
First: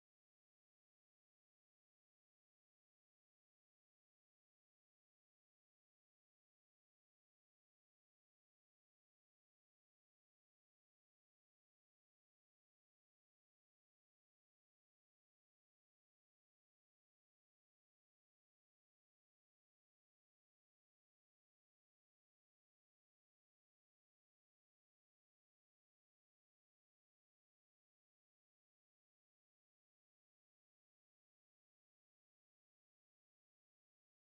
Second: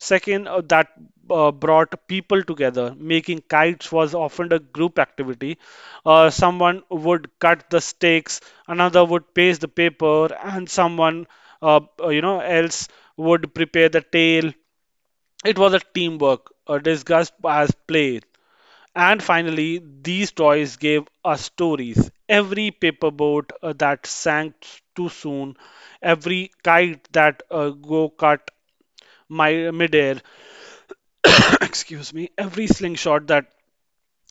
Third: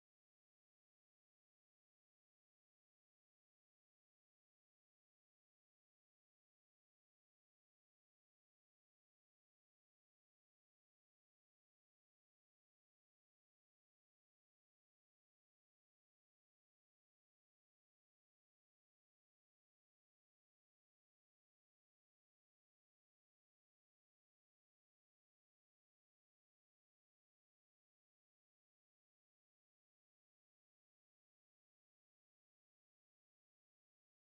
Second, that brought people together. Making kites was often a group activity. Someone would cut the sticks, another would paste the paper, and someone else would prepare the tale. It was a teamwork discussed as play. And finally, these toys gave us stories. Every paperboat that sank too soon, every kite that go cut my midair, excuse me, every slingshot that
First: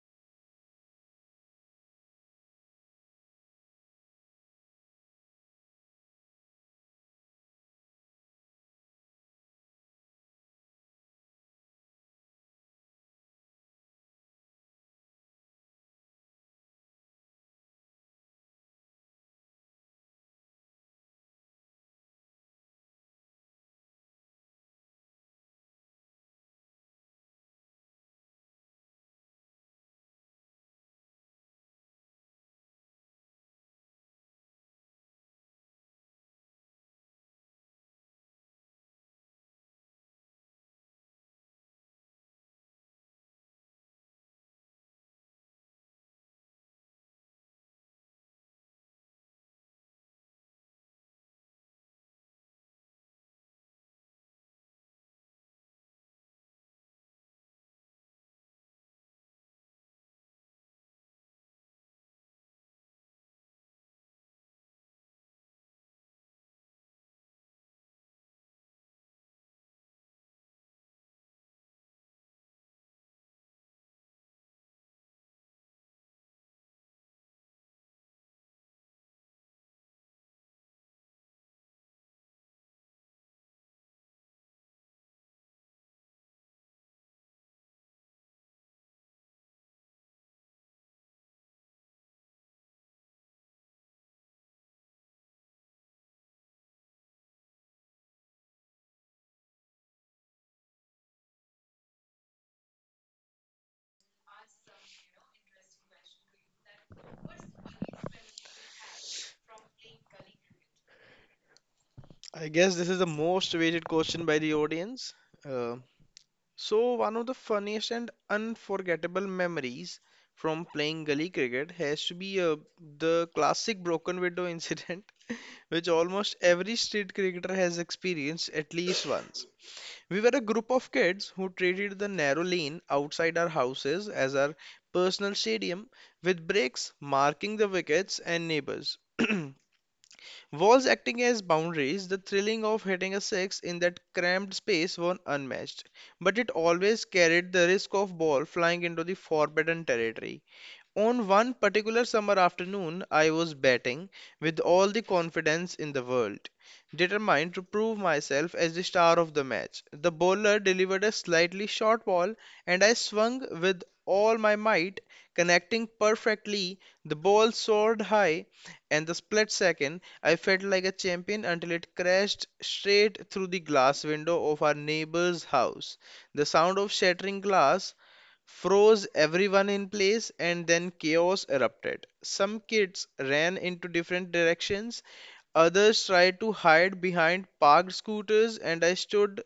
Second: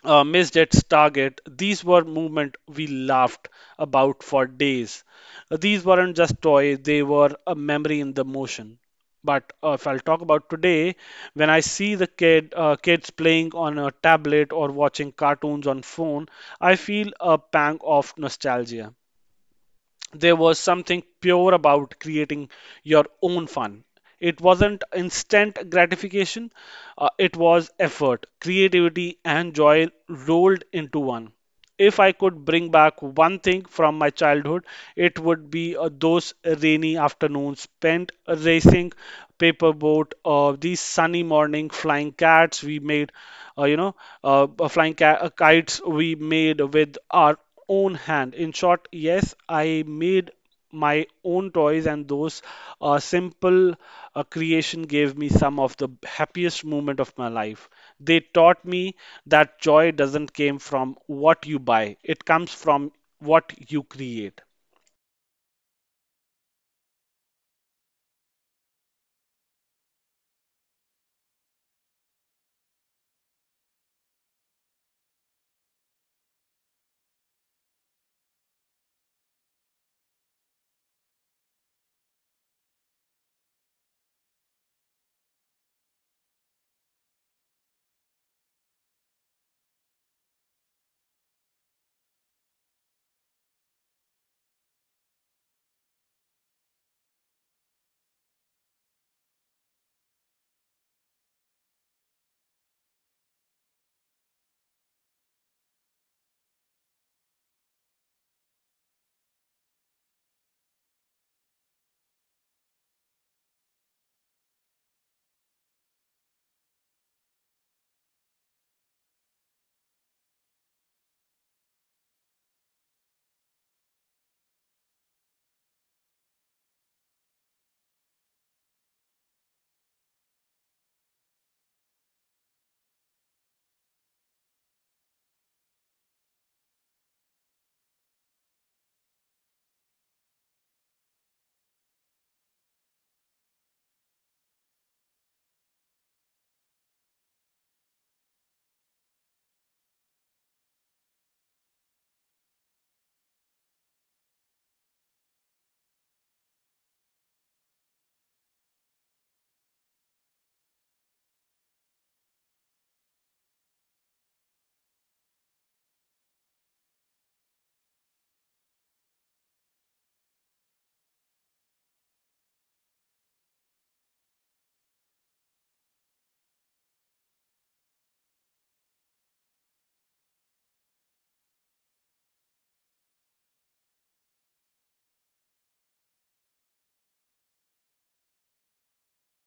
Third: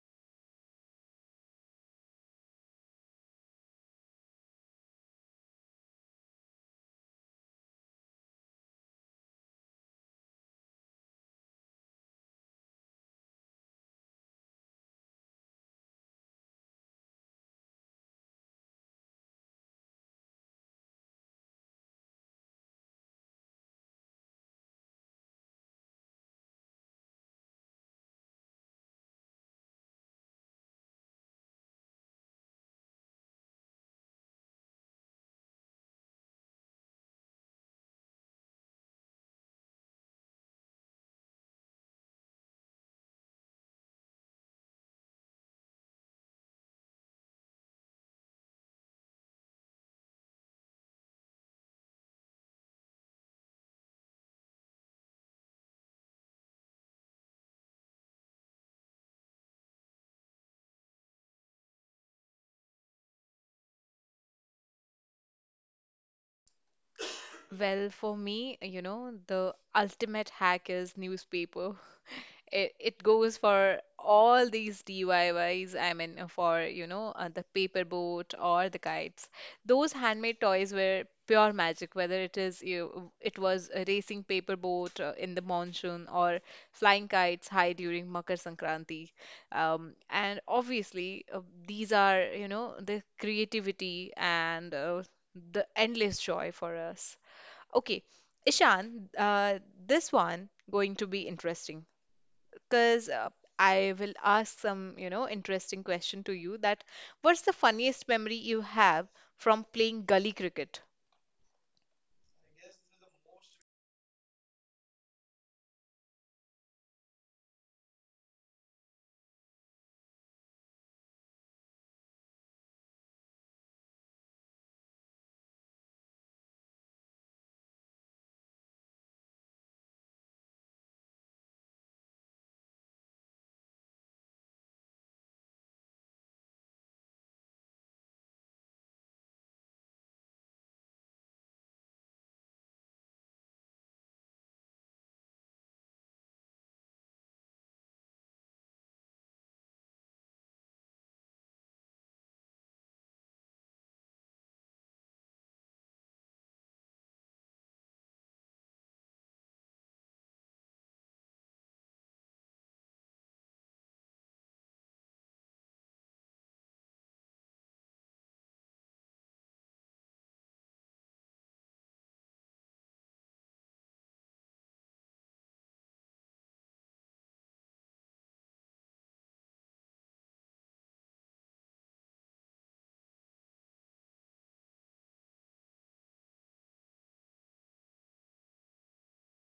missed its target. These were movement we laughed about for days. These weren't just toys, they were a memory in the motion. But if I'll talk about today, when I see the kids playing on a tablet or watching cartoons on phone, I feel a pang of nostalgia. There was something pure about creating your own fun. It wasn't instant gratification, it was effort, creativity, and joy rolled into one. If I could bring back one thing from my childhood, it would be those rainy afternoons spent racing paper boat, or these sunny morning flying cats we made, uh, you know, kites we made with our own hand. In short, yes, I made my own toys, and those simple creation gave me some of the happiest moment of my life. They taught me that joy doesn't came from what you buy; it comes from what you create.
Well, for me, you know, the ultimate hack is newspaper. It goes for all these DIYs. I Ys. I mean, for, you know, the paper boat or the kites. Those handmade toys were pure magic, whether it is you, it was a racing paper boat in the monsoon or flying kites high during Makar Sankranti. And obviously, these are, you know, the creativity and the endless joy for us. Okay, Ishan, this one going to be interesting because I will ask some, you know, interesting question to you, that what's the funniest memory you have from playing gully cricket?
I guess this is the most awaited question by the audience. Uh, so one of the funniest and unforgettable memories from playing gully cricket has to be the classic broken window incident which almost every street cricketer has experienced at least once. We were a group of kids who treated the narrow lane outside our houses as our personal stadium, with bricks marking the wickets and neighbors. Walls acting as boundaries, the thrilling of hitting a six in that cramped space was unmatched, but it always carried the risk of ball flying into the forbidden territory. On one particular summer afternoon, I was batting with all the confidence in the world, determined to prove myself as the star of the match. The bowler delivered a slightly short ball, and I swung with all my might, connecting perfectly. The ball soared high, and the split second I felt like a champion until it crashed straight through the glass window of our neighbor's house. The sound of shattering glass froze everyone in place, and then chaos erupted. Some kids ran into different directions, others tried to hide behind parked scooters, and I stood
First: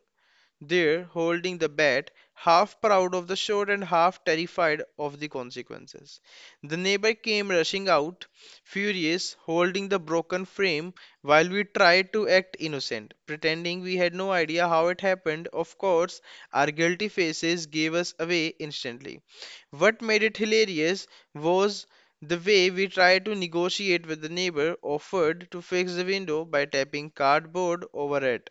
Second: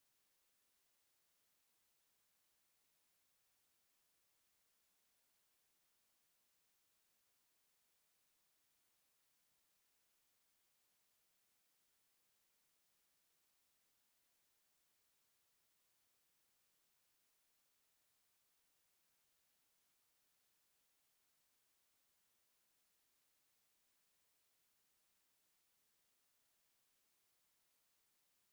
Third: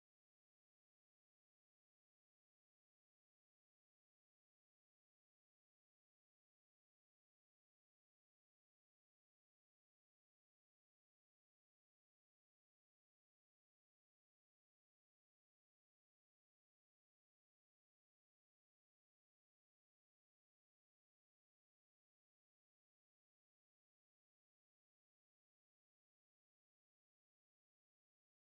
there holding the bat, half proud of the shot and half terrified of the consequences. The neighbor came rushing out, furious, holding the broken frame, while we tried to act innocent, pretending we had no idea how it happened. Of course, our guilty faces gave us away instantly. What made it hilarious was the way we tried to negotiate with the neighbor, offered to fix the window by tapping cardboard over it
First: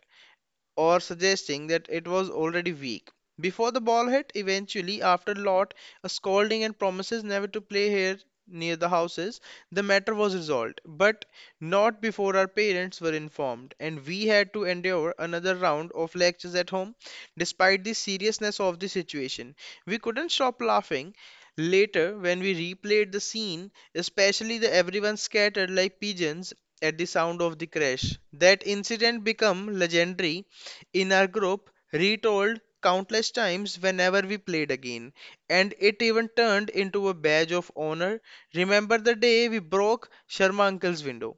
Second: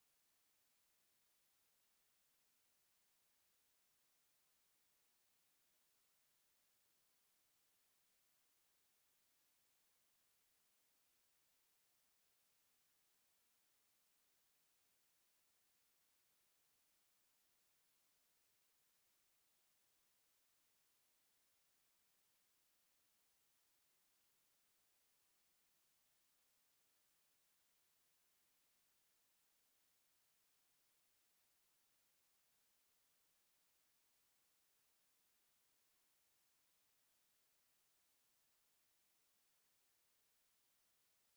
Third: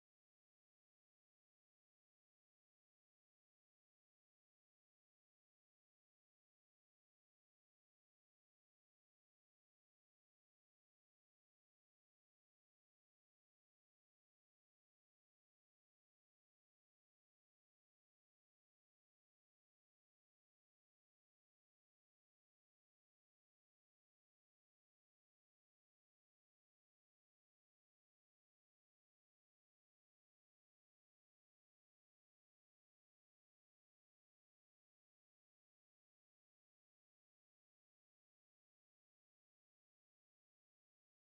or suggesting that it was already weak before the ball hit. Eventually, after Lot a scolding and promises never to play here near the houses, the matter was resolved, but not before our parents were informed, and we had to endure another round of lectures at home. Despite the seriousness of the situation, we couldn't stop laughing. Later, when we replayed the scene, especially the everyone scattered like pigeons at the sound of the crash, that incident became legendary in our group retold countless times whenever we played again, and it even turned into a badge of honor. Remember the day we broke Sharma Uncle's window?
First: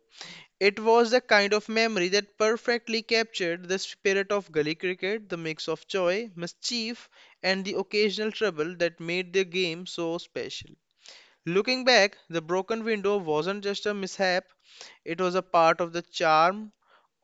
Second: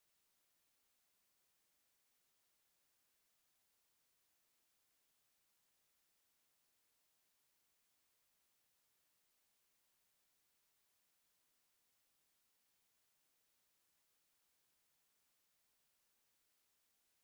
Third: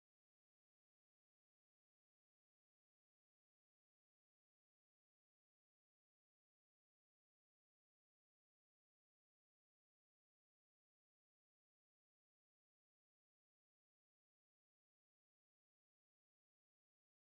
It was the kind of memory that perfectly captured the spirit of gully cricket, the mix of joy, mischief, and the occasional trouble that made the game so special. Looking back, the broken window wasn't just a mishap, it was a part of the charm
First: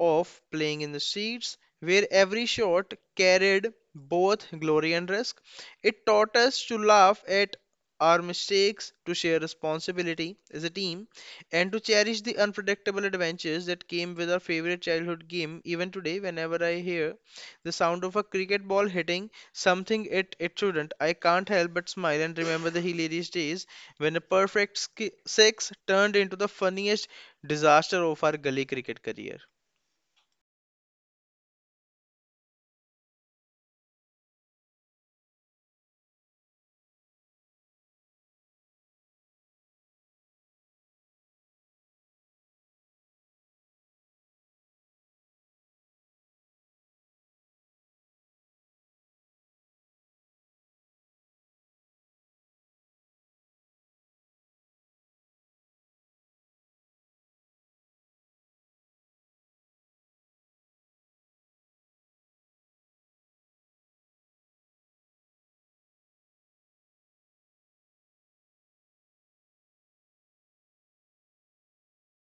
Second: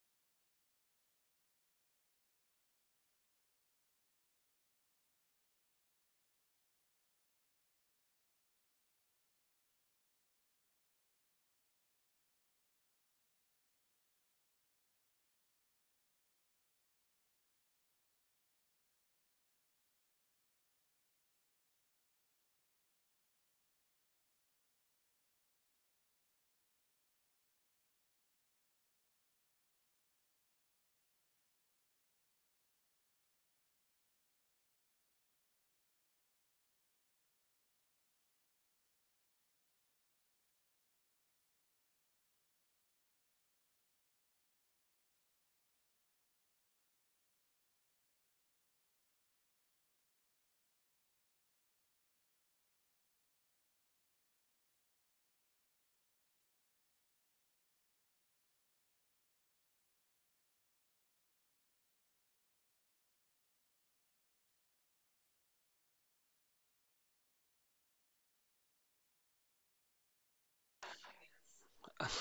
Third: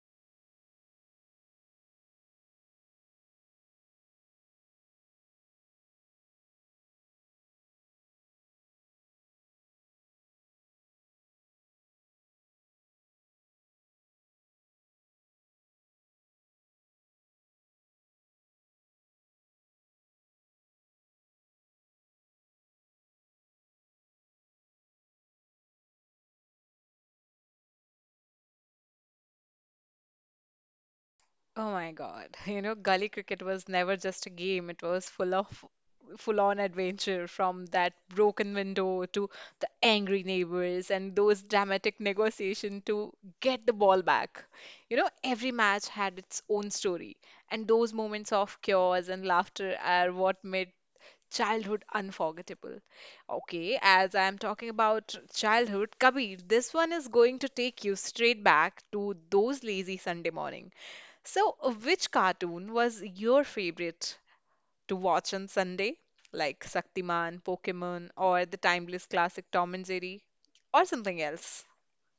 of playing in the streets, where every shot carried both glory and risk. It taught us to laugh at our mistakes, to share responsibility as a team, and to cherish the unpredictable adventures that came with our favorite childhood game. Even today, whenever I hear the sound of a cricket ball hitting something it shouldn't. I can't help but smile and remember the hilarious days when a perfect six turned into the funniest disaster of our gully cricket career.
Oh my God. You know, gully cricket was never just a game. It was full of full-on adventure, from that broken window to the angry neighbors and those dramatic negotiation to get the ball back. You know, every match had its own story, and those moments of chaos and laughter are what made childhood unforgettable. Okay, as I'm talking about childhood, Kabir, this one is going to take you straight back to those lazy Sunday morning. So, which cartoon was your favorite to watch on Sunday? Like Shaktiman, Pokemon, or the timeless classic Tom and Jerry, or something else?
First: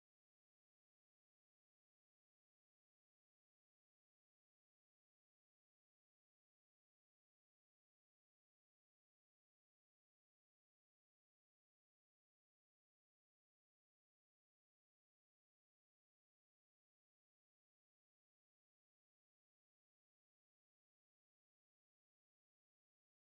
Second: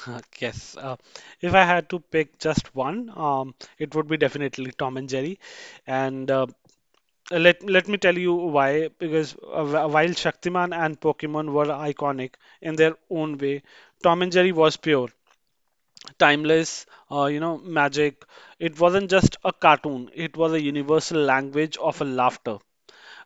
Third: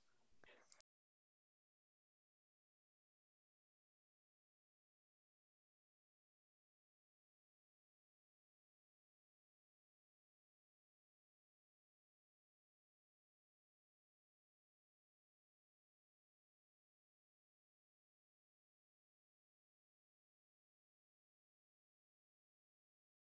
Yes, if I had to pick just one, it would be definitely Tom and Jerry, and let me tell you why. Because while Shaktiman and Pokemon were iconic in their own way, Tom and Jerry was pure, timeless. Magic. It wasn't just a cartoon. It was a universal language of a laughter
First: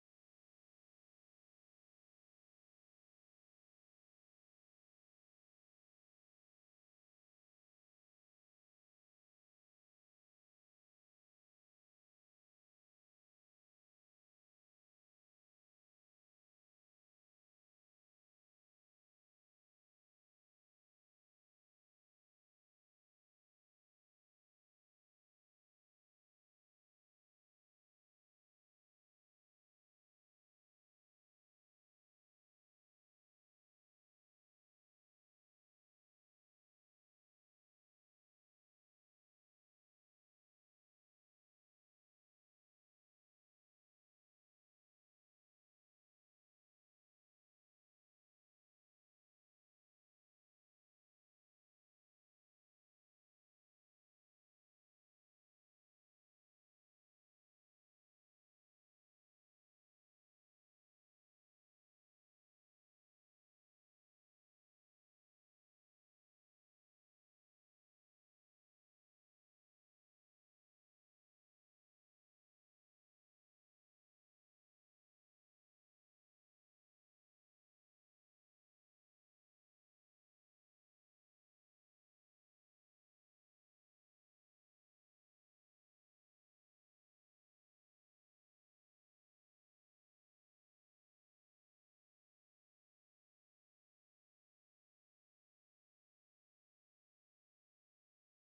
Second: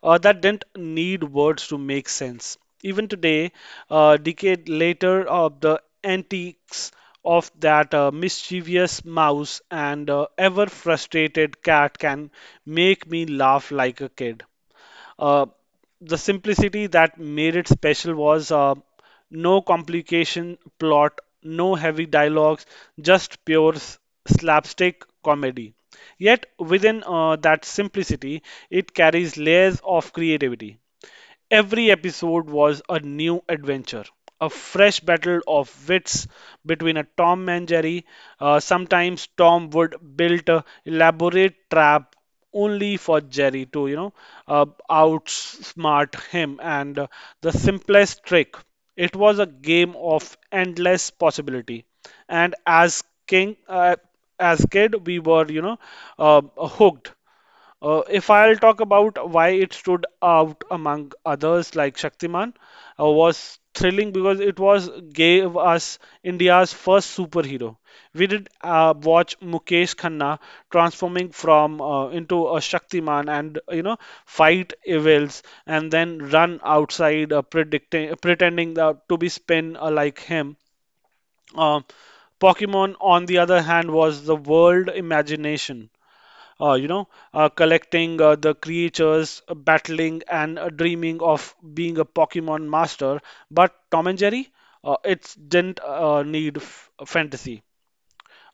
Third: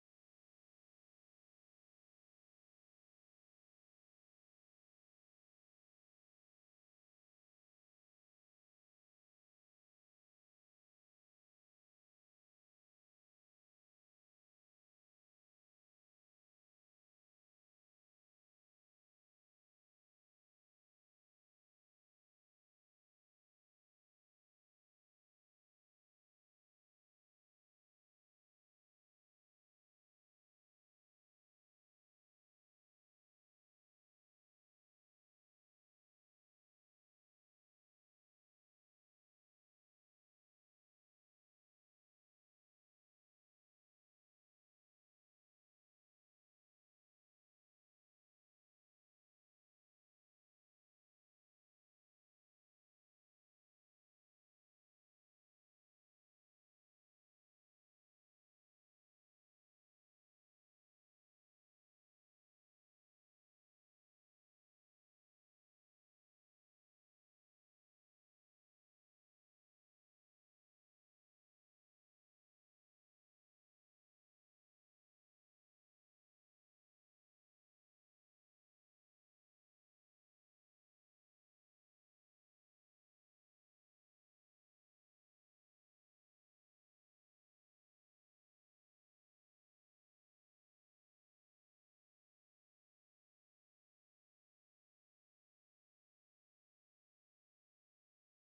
that didn't need words to make sense. Even today, a decade later, the antics of that mischievous mouse and ever frustrated cat can make me laugh like a kid. Uh, the simplicity that made it special was. No complication plot, no heavy dialogues, just pure slapstick comedy. Yet within that simplicity, it carries layers of creativity. Every episode was a new adventure, a fresh battle of wits between a Tom and Jerry. Sometimes Tom would build a elaborate trap only for Jerry to, outsmart him, and the simplest trick. It was a game of endless possibility. And as kid, we were, hooked. If I'll talk about why it stood out among others like Shaktiman, was thrilling because it was course, gave us India's first superhero. We did watch Mukesh Khanna transforming from into a Shaktiman and fight evils and then run outside predicting pretending that, to be spin like him. Um Pokemon, on the other hand, was the world imagination uh, you know, collecting the creatures, battling, and dreaming of being a Pokemon master. But Tom and Jerry, it didn't need fantasy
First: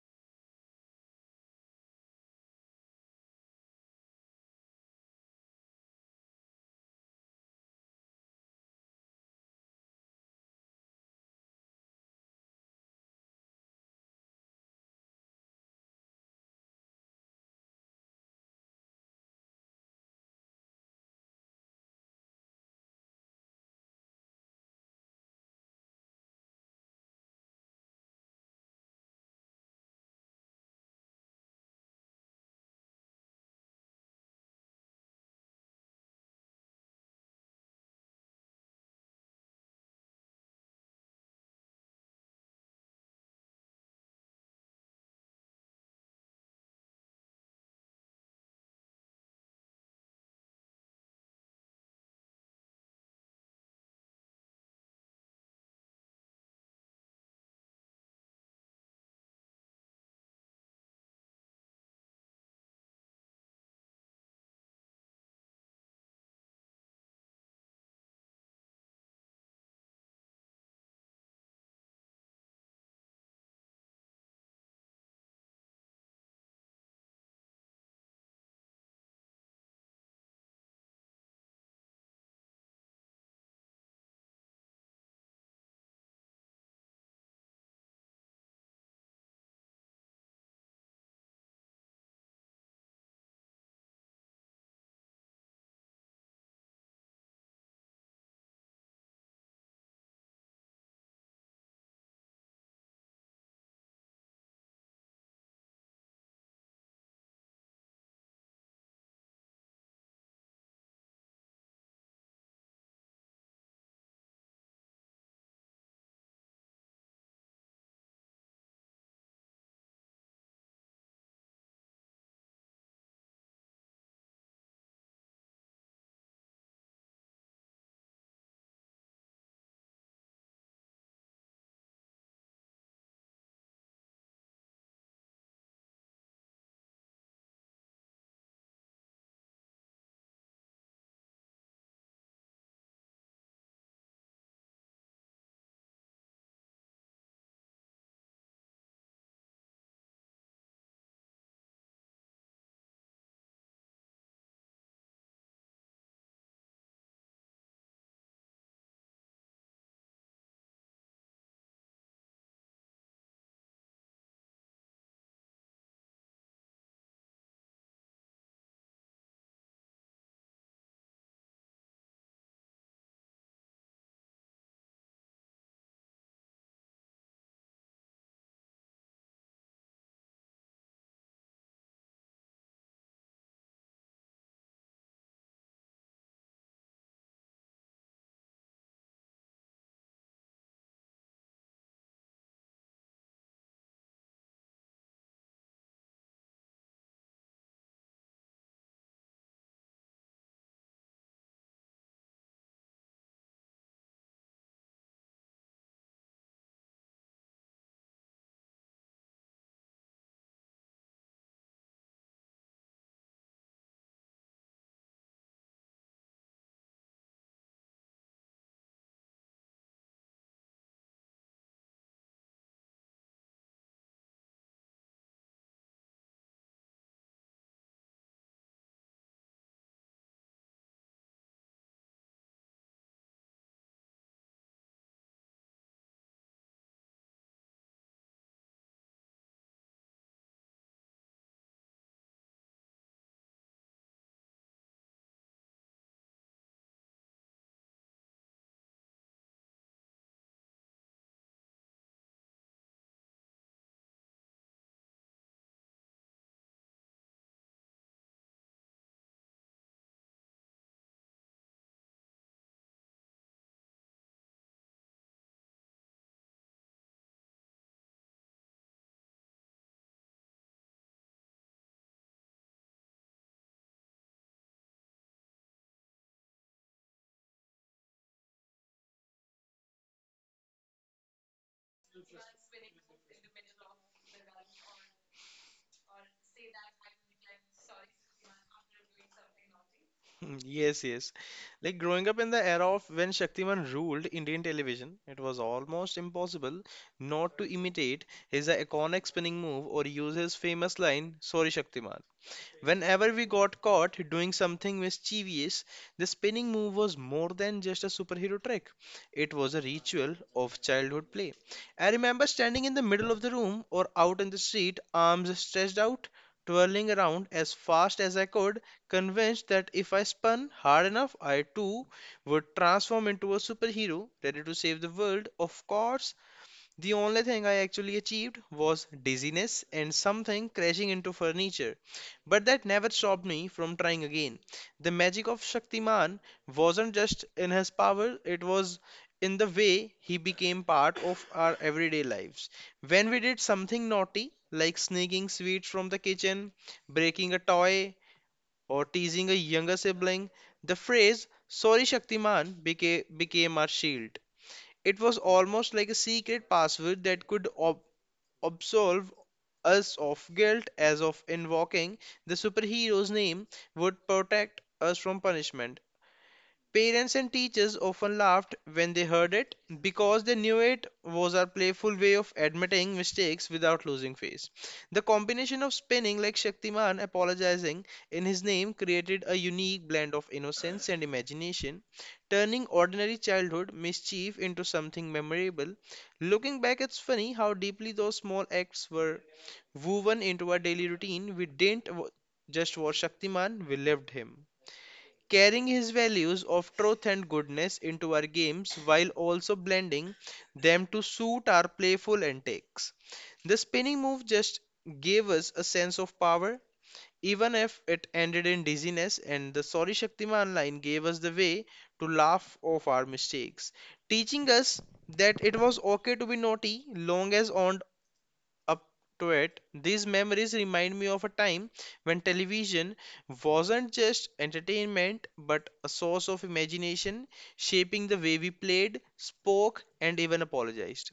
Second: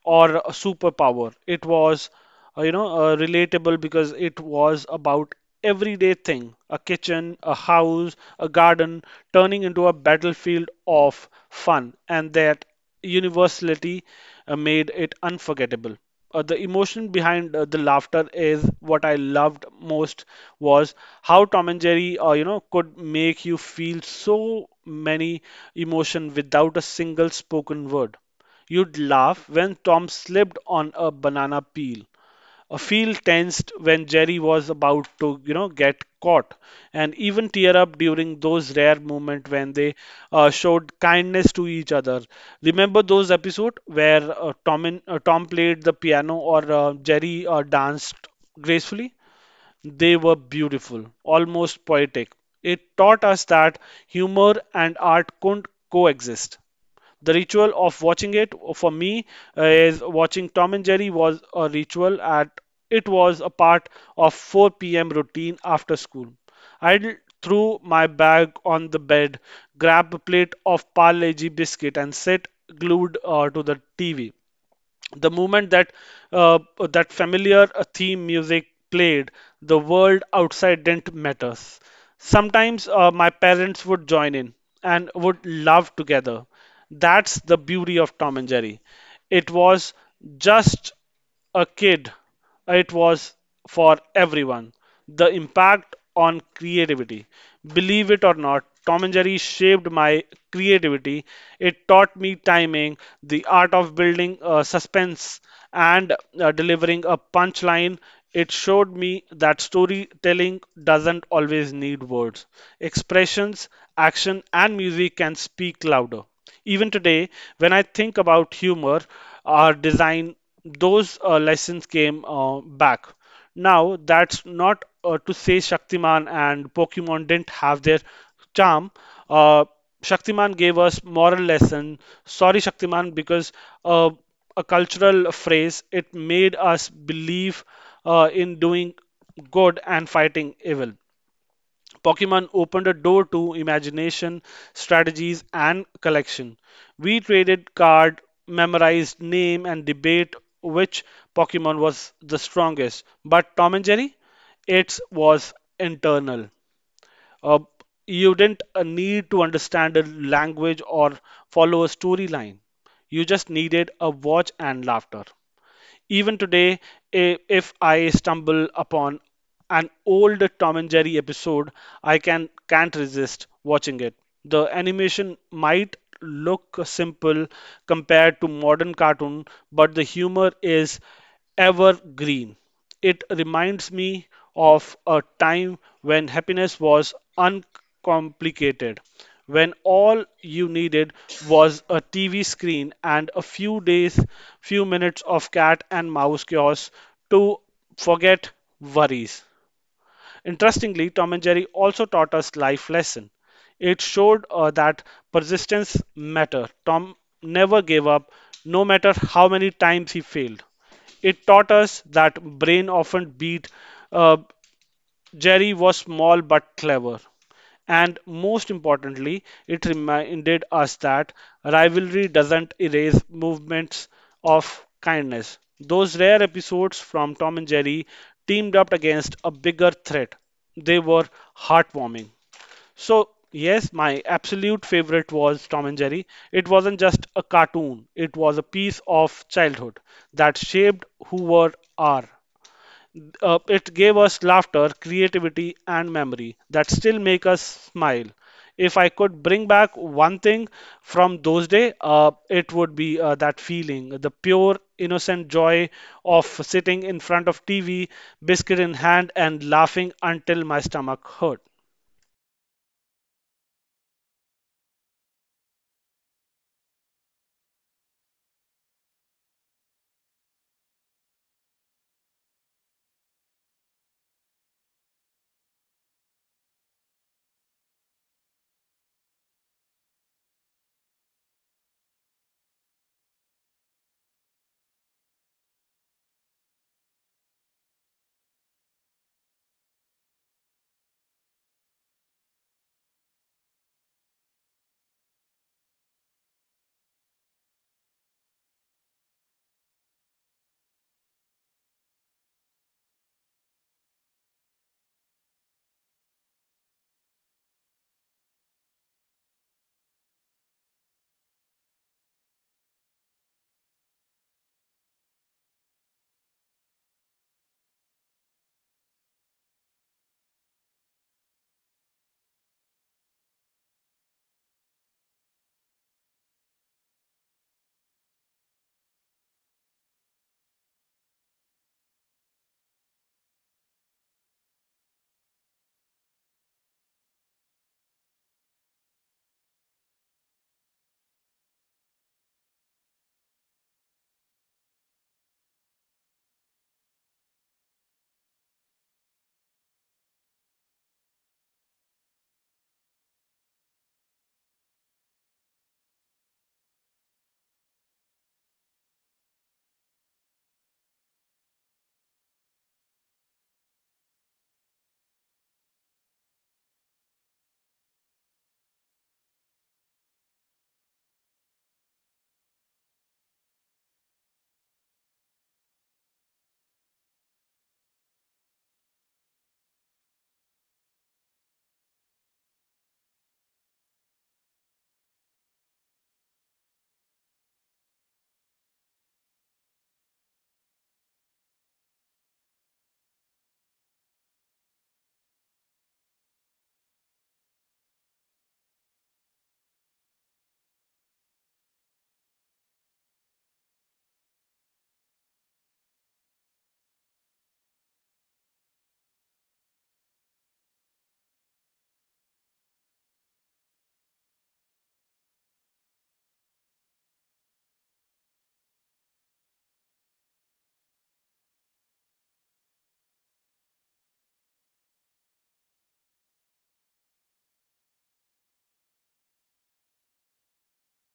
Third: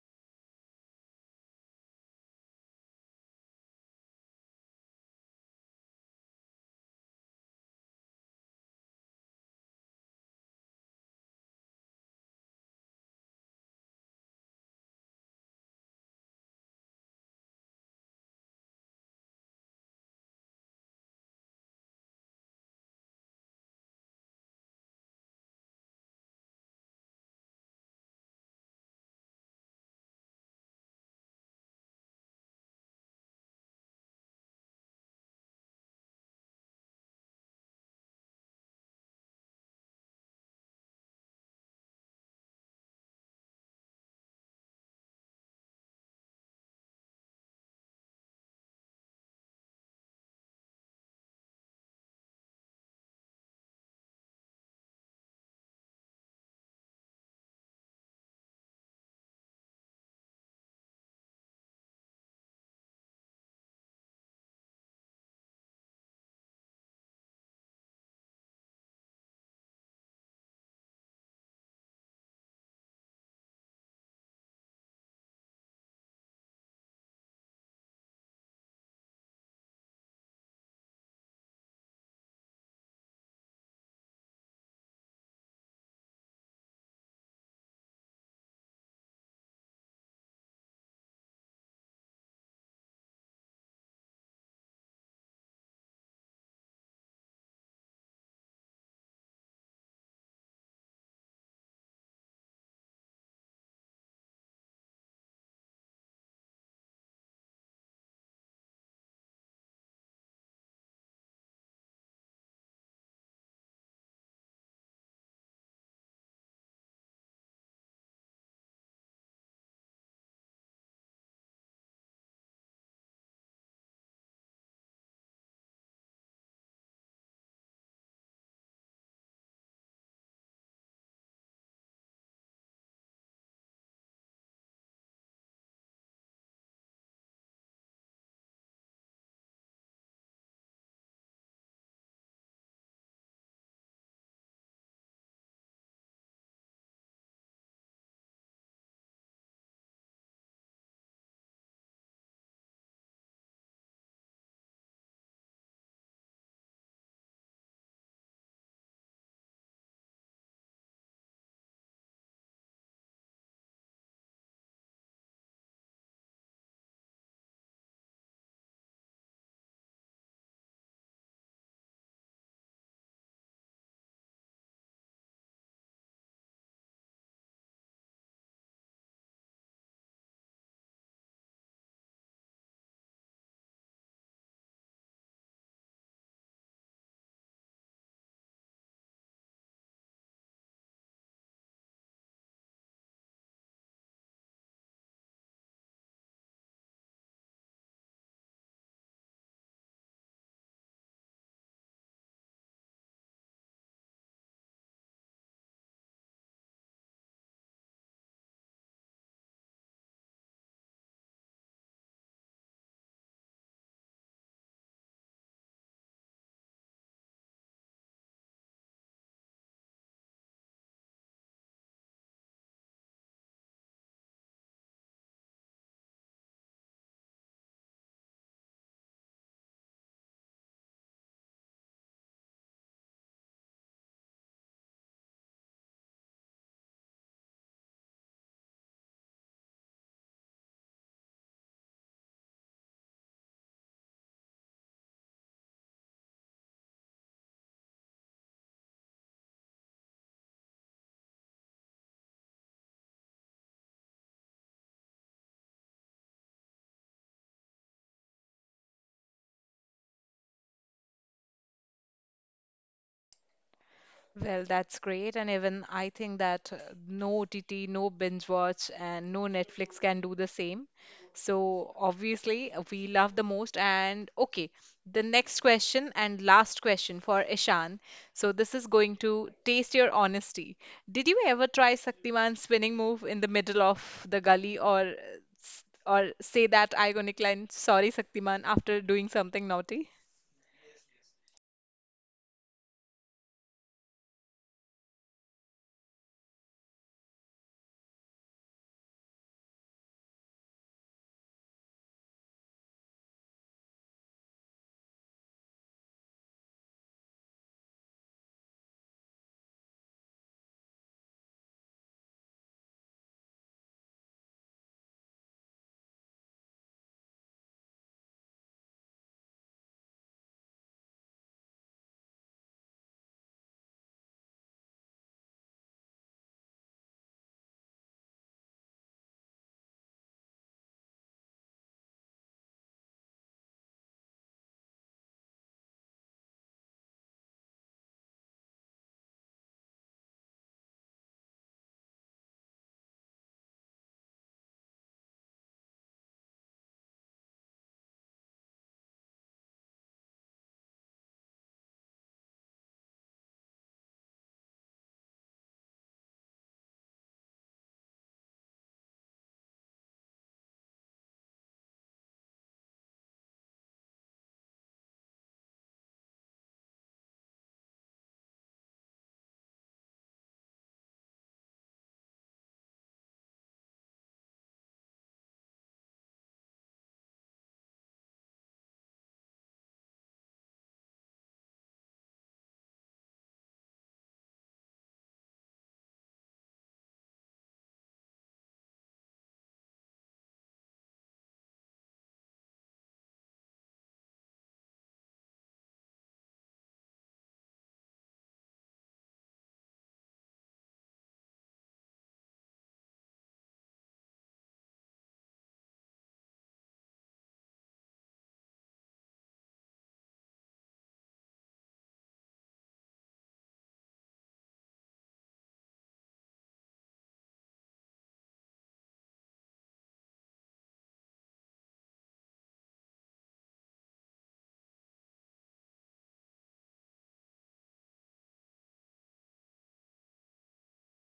or a superpower. It was, relatable because it was about everyday thing, a kitchen, a house, a garden, turning into a battlefield of fun, and that universality made it unforgettable. The emotion behind the laughter is what I loved most was how Tom and Jerry, could make you feel so many emotion without a single spoken word. You'd laugh when Tom slipped on a banana peel. A feel tensed when Jerry was about to, get caught, and even tear up during those rare moments when they showed kindness to each other. Remember those episodes where Tom played the piano or Jerry danced gracefully? They were beautiful, almost poetic. It taught us that humor and art couldn't coexist. The ritual of watching it for me is watching Tom and Jerry was a ritual at it was a part of 4 p.m. routine after school. I threw my bag on the bed, grabbed a plate of Parle-G biscuit and sat glued to the TV the moment uh, that familiar theme music played, the world outside didn't matter. Sometimes my parents would join in and would laugh together. That's the beauty of Tom and Jerry. It was just a kid. It was for everyone. The impact on creativity. Believe it or not, Tom and Jerry shaped my creativity. It taught me timing, the art of building suspense, and delivering a punchline. It showed me that storytelling doesn't always need words. Expressions, action, and music can speak louder. Even today, when I think about humor, our design those lessons came back. Now, that's not to say Shaktiman and Pokemon didn't have their charm. Uh, Shaktiman gave us moral lesson. Sorry, Shaktiman, because uh, a cultural phrase it made us believe in doing good and fighting evil. Pokemon opened a door to imagination, strategies, and collection. We traded card, memorized name, and debate which Pokemon was the strongest. But Tom and Jerry, it was internal. Uh, you didn't need to understand a language or follow a storyline. You just needed a watch and laughter. Even today, if I stumble upon an old Tom and Jerry episode, I can't resist watching it. The animation might look simple compared to modern cartoon, but the humor is evergreen. It reminds me of a time when happiness was uncomplicated, when all you needed was a TV screen and a few days, few minutes of cat and mouse chaos to forget worries. Interestingly, Tom and Jerry also taught us life lesson. It showed that persistence matter. Tom never gave up, no matter how many times he failed. It taught us that brain often beat uh, Jerry was small but clever. And most importantly, it reminded us that rivalry doesn't erase movements of kindness. Those rare episodes from Tom and Jerry teamed up against a bigger threat. They were heartwarming. So, yes, my absolute favorite was Tom and Jerry. It wasn't just a cartoon, it was a piece of childhood that shaped who we are. It gave us laughter, creativity, and memory that still make us smile. If I could bring back one thing from those days, it would be that feeling, the pure, innocent joy of sitting in front of TV, biscuit in hand, and laughing until my stomach hurt.
Well, that's great. And even I think that no OTT, no binge watch, and no Netflix can do the same. So obviously, we love the most. And okay, the next question and last question for Ishan. So this is going to taste your honesty. Did you ever try Shaktiman's spinning move in the middle of the gully, or or say that iconic line, sorry, Shaktiman, after doing something naughty?
Hmm, yes, yes. Like growing up in the era of when Shaktiman ruled Indian television, it was almost impossible not to imitate his iconic spinning move or use his famous line, "Sorry Shaktiman." Whenever we got caught doing something mischievous, the spinning move was more than just a superhero trick. It was a ritual of childhood play. I remember standing in the middle of the room or out in the street, arms stretched out, twirling around as fast as I could, convinced that if I spun hard enough, I too would transform into a superhero ready to save the world. Of course, the only thing I actually achieved was dizziness and something crashing into furniture, but that never stopped me from trying again. The magic of Shaktiman wasn't just in his power, it was in the way he became part of our everyday lives. When we did something naughty, like sneaking sweets from the kitchen, breaking a toy, or teasing a younger sibling, the phrase, "Sorry Shaktiman," became our shield. It was almost like a secret password that could absolve us of guilt, as of invoking the superhero's name would protect us from punishment. Parents and teachers often laughed when they heard it because they knew it was our playful way of admitting mistakes without losing face. The combination of spinning like Shaktiman apologizing in his name created a unique blend of innocence and imagination, turning ordinary childhood mischief into something memorable. Looking back, it's funny how deeply those small acts were woven into our daily routine. We didn't just watch Shaktiman, we lived him carrying his values of truth and goodness into our games while also blending them to suit our playful antics. The spinning move just gave us a sense of power, even if it ended in dizziness, and the "Sorry Shaktiman" line gave us the way to laugh off our mistakes, teaching us that it was okay to be naughty long as on up to it, these memories remind me of a time when television wasn't just entertainment but a source of imagination, shaping the way we played, spoke, and even apologized.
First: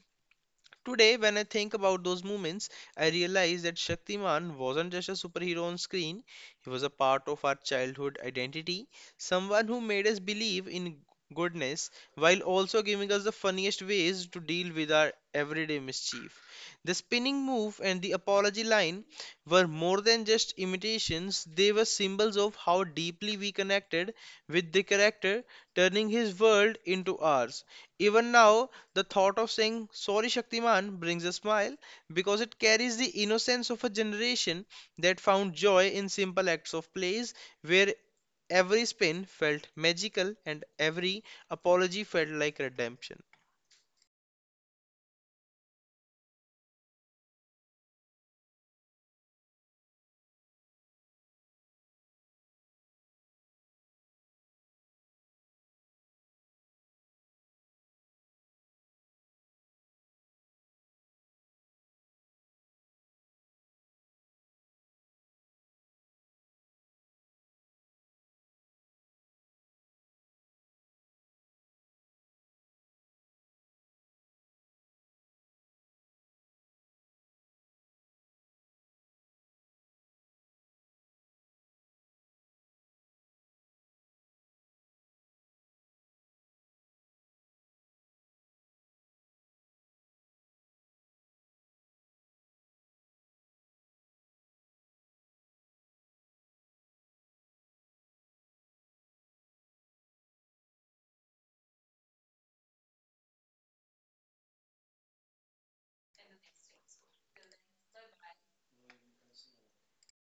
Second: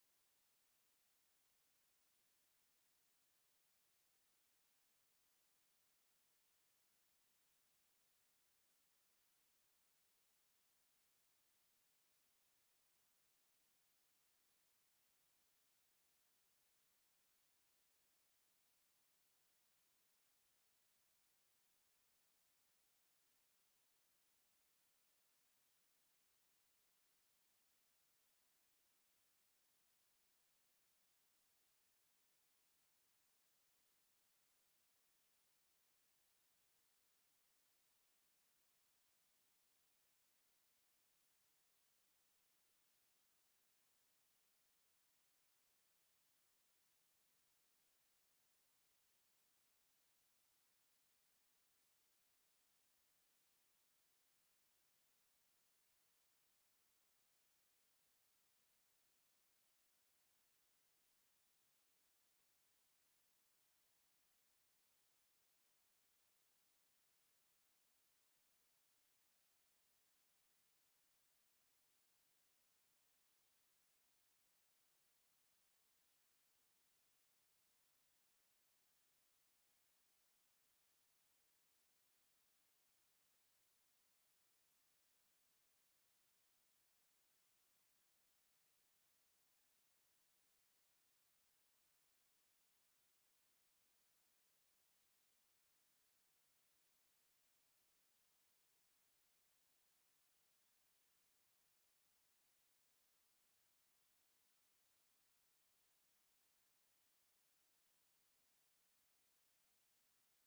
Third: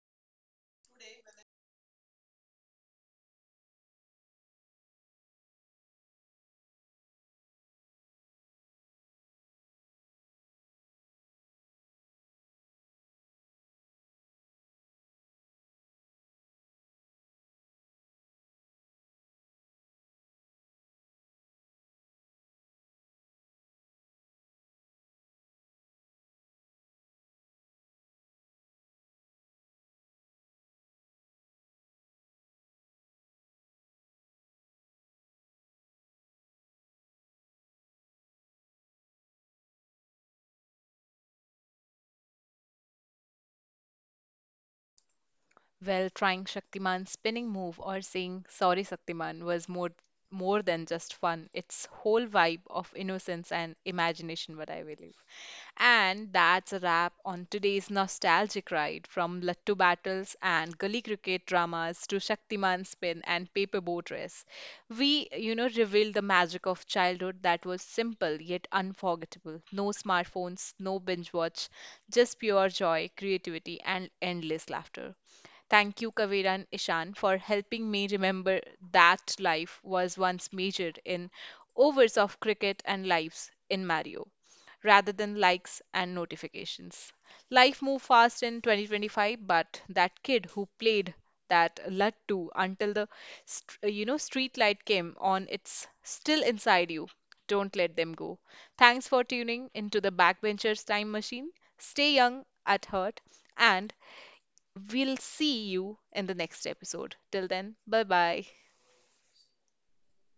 Today, when I think about those moments, I realize that Shaktiman wasn't just a superhero on screen, he was a part of our childhood identity, someone who made us believe in goodness while also giving us the funniest ways to deal with our everyday mischief. The spinning move and the apology line were more than just imitations, they were symbols of how deeply we connected with the character, turning his world into ours. Even now, the thought of saying "Sorry Shaktiman" brings a smile because it carries the innocence of a generation that found joy in simple acts of plays where every spin felt magical and every apology felt like redemption.
Well, trying Shaktiman's spinning move or saying sorry Shaktiman was more than just fun. It's whole vibe of innocence and imagination, what I believe. And that's a wrap on today's nostalgic ride, from Lattu battles and gully cricket dramas to Shaktiman spin and paper boat race. We, you know, revealed the magic of childhood that was simple yet unforgettable. No smartphones, no binge watch, just pure joy, creativity, and endless laughter. Thank you, Kavira and Ishan, for helping me remember that life was once measured in overs of cricket and lives in Mario, rather than likes and notifications. Life moved fast in 2025, but that kid who played that lattu until the you know, street light came on, it's still inside you. Don't let them go. Thanks for tuning into the Backbenchers Time Machine. Stay young at heart and we'll see you in the next episode. Till then, bye bye.